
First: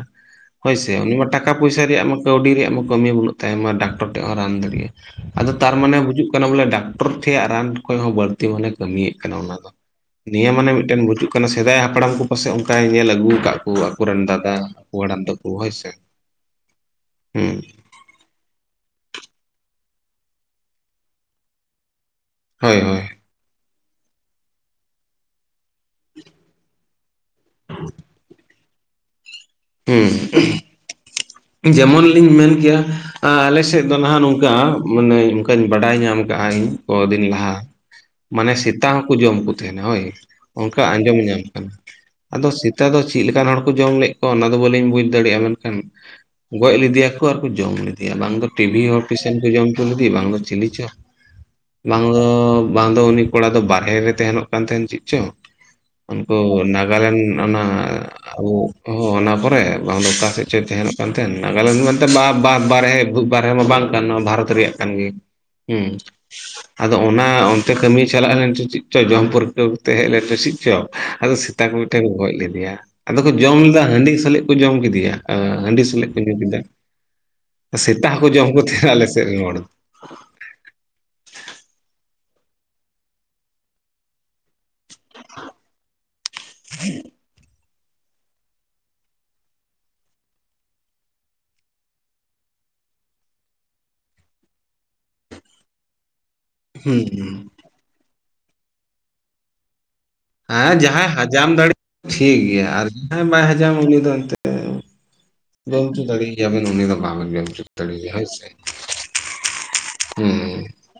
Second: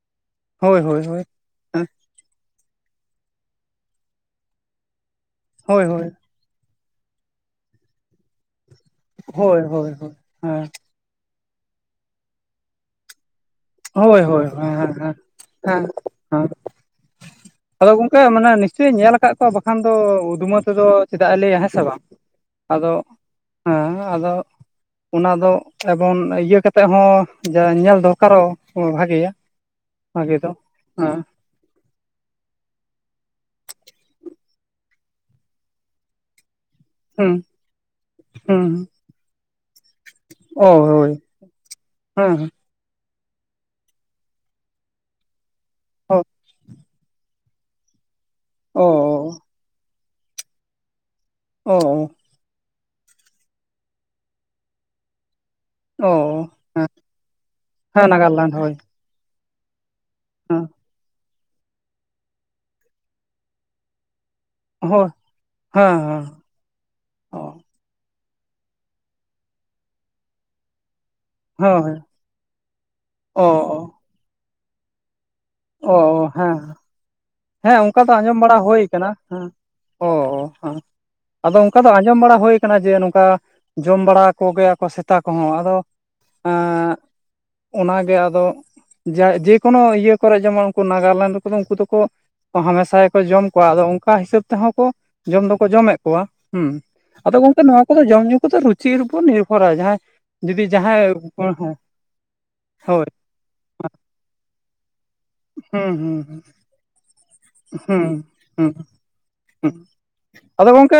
ᱦᱳᱭ ᱥᱮ ᱩᱱᱤ ᱴᱟᱠ ᱴᱟᱠᱟ ᱯᱚᱭᱥᱟᱹ
ᱦᱮᱸ
ᱨᱮᱭᱟᱜ ᱢᱟ ᱠᱟᱹᱣᱰᱤ ᱨᱮᱭᱟᱜ ᱢᱟ ᱠᱟᱹᱢᱤ ᱵᱟᱹᱱᱩᱜ ᱛᱟᱭ ᱢᱟ ᱰᱟᱠᱛᱚᱨ ᱴᱷᱮᱡ ᱦᱚᱸ ᱨᱟᱱ ᱫᱟᱲᱮᱭᱟᱜᱼᱟ᱾ ᱟᱫᱚ
ᱦᱳᱭ
ᱛᱟᱨᱢᱟᱱᱮ
ᱦᱳᱭ
ᱵᱩᱡᱩᱜ ᱠᱟᱱᱟ ᱠᱟᱱᱟ ᱵᱚᱞᱮ ᱰᱟᱠᱴᱚᱨ ᱴᱷᱮᱡᱭᱟᱜ ᱨᱟᱱ ᱠᱷᱚᱡ ᱦᱚᱸ ᱵᱟᱹᱲᱛᱤ ᱢᱟᱱᱮ ᱠᱟᱹᱢᱤᱭᱮᱫ ᱠᱟᱱᱟ ᱚᱱᱟ
ᱦᱳᱭ
ᱫᱚ᱾
ᱦᱳᱭ ᱦᱳᱭ
ᱱᱤᱭᱟᱹ
ᱦᱮᱸ
ᱢᱟᱱᱮ ᱢᱤᱫᱴᱮᱱ ᱵᱩᱡᱩᱜ ᱠᱟᱱᱟ, ᱥᱮᱫᱟᱭ ᱦᱟᱯᱲᱟᱢ ᱠᱚ ᱯᱟᱥᱮᱡ ᱚᱱᱠᱟᱭ ᱧᱮᱞ ᱟᱹᱜᱩ ᱟᱠᱟᱫ ᱠᱚ ᱛᱟᱦᱮᱸ᱾ ᱠᱚ ᱟᱠᱚ ᱨᱮᱱ
ᱦᱳᱭ ᱦᱳᱭ
ᱫᱟᱫᱟ,
ᱦᱮᱸ
ᱟᱠᱚ
ᱦᱮᱸ
ᱦᱟᱲᱟᱢ ᱛᱟᱠᱚ ᱦᱳᱭ ᱥᱮ, ᱦᱮᱸ᱾
ᱛᱮ ᱢᱟᱱᱮ ᱱᱤᱥᱪᱚᱭ ᱧᱮᱞ ᱟᱠᱟᱫ ᱠᱚᱣᱟ, ᱵᱟᱠᱷᱟᱱ ᱫᱚ ᱩᱫᱷᱢᱟᱹ ᱛᱮᱫᱚ ᱪᱮᱫᱟᱜ ᱮ ᱞᱟᱹᱭᱟ ᱦᱮᱸ ᱥᱮ ᱵᱟᱝ?
ᱦᱳᱭ
ᱟᱫᱚ
ᱦᱳᱭ
ᱦᱮᱸ ᱟᱫᱚ ᱚᱱᱟ ᱫᱚ ᱮᱵᱚᱝ ᱤᱭᱟᱹ ᱠᱟᱛᱮ ᱦᱚᱸ ᱡᱟ ᱧᱮᱞ ᱫᱚᱨᱠᱟᱨᱚᱜ ᱦᱚ ᱵᱷᱟᱜᱮᱭᱟ
ᱦᱩᱸ
ᱵᱷᱟᱜᱮ ᱫᱚ, ᱦᱮᱸ᱾
ᱡᱮᱢᱚᱱ ᱞᱤᱧ ᱢᱮᱱ ᱠᱮᱭᱟ ᱟ ᱟᱞᱮ ᱥᱮᱫ ᱫᱚ ᱱᱟᱦᱟᱜ ᱱᱚᱝᱠᱟ ᱢᱟᱱᱮ ᱚᱱᱠᱟᱧ ᱵᱟᱰᱟᱭ ᱧᱟᱢ ᱠᱟᱜᱼᱟ ᱤᱧ᱾ ᱠᱚᱫᱤᱱ
ᱦᱩᱸ
ᱞᱟᱦᱟ ᱢᱟᱱᱮ
ᱦᱩᱸ
ᱥᱮᱛᱟ ᱦᱚᱸᱠᱚ ᱡᱚᱢ ᱠᱚ᱾ ᱛᱟᱦᱮᱱᱟ ᱦᱳᱭ,
ᱚ
ᱚᱱᱠᱟ
ᱦᱳᱭ
ᱟᱸᱡᱚᱢ ᱧᱟᱢ ᱠᱟᱱᱟ᱾
ᱦᱮᱸ
ᱟᱫᱚ
ᱦᱮᱸ
ᱥᱮᱛ ᱱᱮᱛᱟ ᱫᱚ ᱪᱮᱫ ᱞᱮᱠᱟᱱ ᱦᱚᱲ ᱠᱚ ᱡᱚᱢ ᱞᱮᱫ ᱠᱚᱣᱟ ᱚᱱᱟ ᱫᱚ ᱵᱟᱹᱞᱤᱧ ᱵᱩᱡᱽ ᱫᱟᱲᱮᱭᱟᱜᱼᱟ ᱢᱮᱱᱠᱷᱟᱱ
ᱦᱳ᱾
ᱜᱚᱡ ᱞᱮᱫᱮᱭᱟᱠᱚ ᱟᱨᱠᱩ ᱡᱚᱢ ᱞᱮᱫᱮᱭᱟ, ᱵᱟᱝ ᱫᱚ ᱴᱤᱵᱷᱤ ᱦᱚᱲ ᱯᱤᱥᱮᱱ
ᱚ
ᱠᱚ ᱡᱚᱢ ᱵᱟᱝᱨᱤ ᱵᱟᱝ ᱫᱚ ᱪᱤᱞᱤ ᱪᱚ, ᱵᱟᱝ ᱫᱚ ᱵᱟᱝ ᱫᱚ ᱩᱱᱤ ᱠᱚᱲᱟ ᱫᱚ ᱵᱟᱨᱦᱮ ᱨᱮ ᱛᱟᱦᱮᱱᱚᱜ ᱠᱟᱱ ᱛᱟᱦᱮᱸᱱ ᱪᱮᱫ ᱪᱚ?
ᱚ
ᱩᱱᱠᱩ
ᱦᱮᱸ
ᱱᱟᱜᱟᱞᱮᱱᱰ ᱚᱱᱟ
ᱦᱮᱸ ᱱᱟᱜᱟᱨᱞᱮᱱᱰ
ᱟᱵᱚ
ᱦᱳᱭ
ᱚᱦᱚ ᱚᱱᱟ ᱠᱚᱨᱮ ᱵᱟᱝ ᱫᱚ ᱚᱠᱟ ᱥᱮᱫ ᱪᱚᱭ
ᱦᱮᱸ
ᱛᱟᱦᱮᱱᱚᱜ ᱛᱮᱱ ᱱᱟᱜᱟᱞᱮᱱᱰ ᱢᱮᱱᱛᱮ ᱵᱟ-ᱵᱟ-ᱵᱟᱨᱦᱮ ᱵᱷᱩ ᱵᱟᱨᱦᱮ ᱢᱟ ᱵᱟᱝ ᱠᱟᱱ ᱱᱚᱣᱟ ᱵᱷᱟᱨᱚᱛ ᱨᱮᱭᱟᱜ ᱠᱟᱱ
ᱦᱳᱭ
ᱜᱮ, ᱦᱩᱸ᱾
ᱦᱮᱸ ᱦᱮᱸ
ᱟᱫᱚ
ᱚ
ᱚᱱᱟ ᱚᱱᱛᱮ ᱠᱟᱹᱢᱤᱭ ᱪᱟᱞᱟᱜ ᱞᱮᱱ ᱪᱚ ᱪᱮᱫ ᱪᱚᱭ ᱡᱚᱢ ᱯᱟᱹᱨᱠᱟᱹᱣ ᱠᱟᱛᱮ ᱦᱮᱡ ᱞᱮᱱ ᱯᱟᱹᱥᱤᱡ ᱪᱚ᱾ ᱟᱫᱚ ᱥᱮᱛᱟ ᱠᱚ
ᱦᱳᱭ
ᱢᱤᱫᱴᱮᱱ ᱠᱚ ᱜᱚᱡ ᱞᱮᱫᱮᱭᱟ, ᱟᱫᱚ ᱠᱚ
ᱚ
ᱡᱚᱢ ᱞᱮᱫᱟ ᱦᱟᱺᱰᱤ ᱥᱟᱞᱤᱡ ᱠᱚ ᱡᱚᱢ ᱠᱮᱫᱮᱭᱟ᱾
ᱚ
ᱯᱟᱞᱮᱫ ᱠᱚ
ᱚ
ᱧᱩ
ᱦᱮᱸ
ᱠᱮᱫᱟ᱾
ᱦᱮᱸ ᱚᱱᱠᱟ
ᱥᱮᱛᱟ
ᱫᱚ
ᱦᱚᱸᱠᱚ
ᱟᱸᱡᱚᱢ
ᱡᱚᱢ
ᱵᱟᱲᱟ
ᱠᱚ
ᱦᱳᱭ
ᱛᱟᱦᱮᱸᱱᱟ ᱟᱞᱮ
ᱠᱟᱱᱟ
ᱥᱮᱫ ᱨᱮᱱ
ᱦᱮᱸ
ᱦᱚᱲ ᱫᱚ᱾
ᱚ ᱦᱮᱸ ᱟᱫᱚ ᱚᱱᱠᱟ ᱫᱚ ᱟᱸᱡᱚᱢ ᱵᱟᱲᱟ ᱦᱩᱭ ᱟᱠᱟᱱᱟ ᱡᱮ ᱱᱚᱝᱠᱟ ᱡᱚᱢ ᱵᱟᱲᱟ ᱠᱚᱜᱮᱭᱟᱠᱚ ᱥᱮᱛᱟ ᱠᱚᱦᱚᱸ ᱟᱫᱚ ᱮᱸᱜ ᱚᱱᱟ ᱜᱮ ᱟᱫᱚ ᱡᱟᱭ ᱡᱮᱠᱳᱱᱳ ᱤᱭᱟᱹ ᱠᱚᱨᱮ ᱡᱮᱢᱚᱱ ᱩᱱᱠᱩ ᱱᱟᱜᱟᱞᱮᱱᱰ ᱨᱮ ᱠᱚᱫᱚ ᱩᱱᱠᱩ ᱫᱚᱠᱚ ᱠᱟ ᱦᱟᱢᱮᱥᱟ ᱜᱮᱠᱚ ᱡᱚᱢ ᱠᱚᱣᱟ, ᱟᱫᱚ ᱚᱱᱠᱟ ᱦᱤᱥᱟᱹᱵᱽ ᱛᱮᱦᱚᱸ ᱠᱚ ᱡᱚᱢ ᱫᱚᱠᱚ ᱡᱚᱢᱮᱫ ᱠᱚᱣᱟ᱾ ᱦᱩᱸ, ᱟᱫᱚ ᱜᱚᱝᱠᱮ ᱱᱚᱣᱟ ᱠᱚᱫᱚ ᱡᱚᱢ-ᱧᱩ ᱠᱚᱫᱚ ᱨᱩᱪᱤᱨ ᱩᱯᱚᱨ ᱱᱤᱨᱵᱷᱚᱨᱟ ᱡᱟᱦᱟᱸᱭ
ᱦᱮᱸ, ᱡᱟᱦᱟᱸᱭ ᱦᱟᱡᱟᱢ ᱫᱟᱲᱮ ᱴᱷᱤᱠ ᱜᱮᱭᱟ ᱟᱨ
ᱦᱳᱭ
ᱡᱟᱦᱟᱸᱭ ᱵᱟᱭ ᱦᱟᱡᱟᱢᱟ ᱩᱱᱤ ᱫᱚ ᱮᱱᱛᱮᱫ ᱡᱚᱢ
ᱦᱩᱸ
ᱚᱪᱩ ᱫᱟᱲᱮ
ᱦᱩᱸ
ᱜᱮᱭᱟᱵᱮᱱ ᱩᱱᱤ ᱫᱚ ᱵᱟᱵᱮᱱ ᱡᱚᱢ ᱪᱚ ᱫᱟᱲᱮᱭᱟᱜ
ᱦᱩᱸ
ᱦᱳᱭ ᱥᱮ᱾
ᱦᱩᱸ ᱦᱩᱸ
ᱦᱩᱸ᱾
ᱟᱫᱚ ᱜᱚᱝᱠᱮ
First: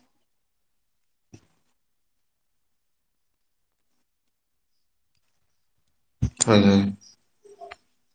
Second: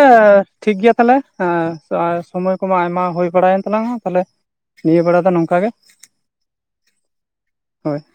ᱴᱷᱤᱠ ᱜᱮᱭᱟ ᱛᱟᱦᱞᱮ ᱥᱚᱢᱚᱭ ᱠᱚᱢᱟ ᱟᱭᱢᱟ ᱦᱩᱭ ᱵᱟᱲᱟᱭᱮᱱ ᱛᱟᱞᱟᱝᱟ ᱛᱟᱦᱞᱮ ᱱᱤᱭᱟᱹ ᱵᱮᱲᱟ ᱫᱚ ᱱᱚᱝᱠᱟ ᱜᱮ।
ᱦᱳᱭ ᱦᱳᱭ᱾
[inaudible] ᱦᱳᱭ ᱾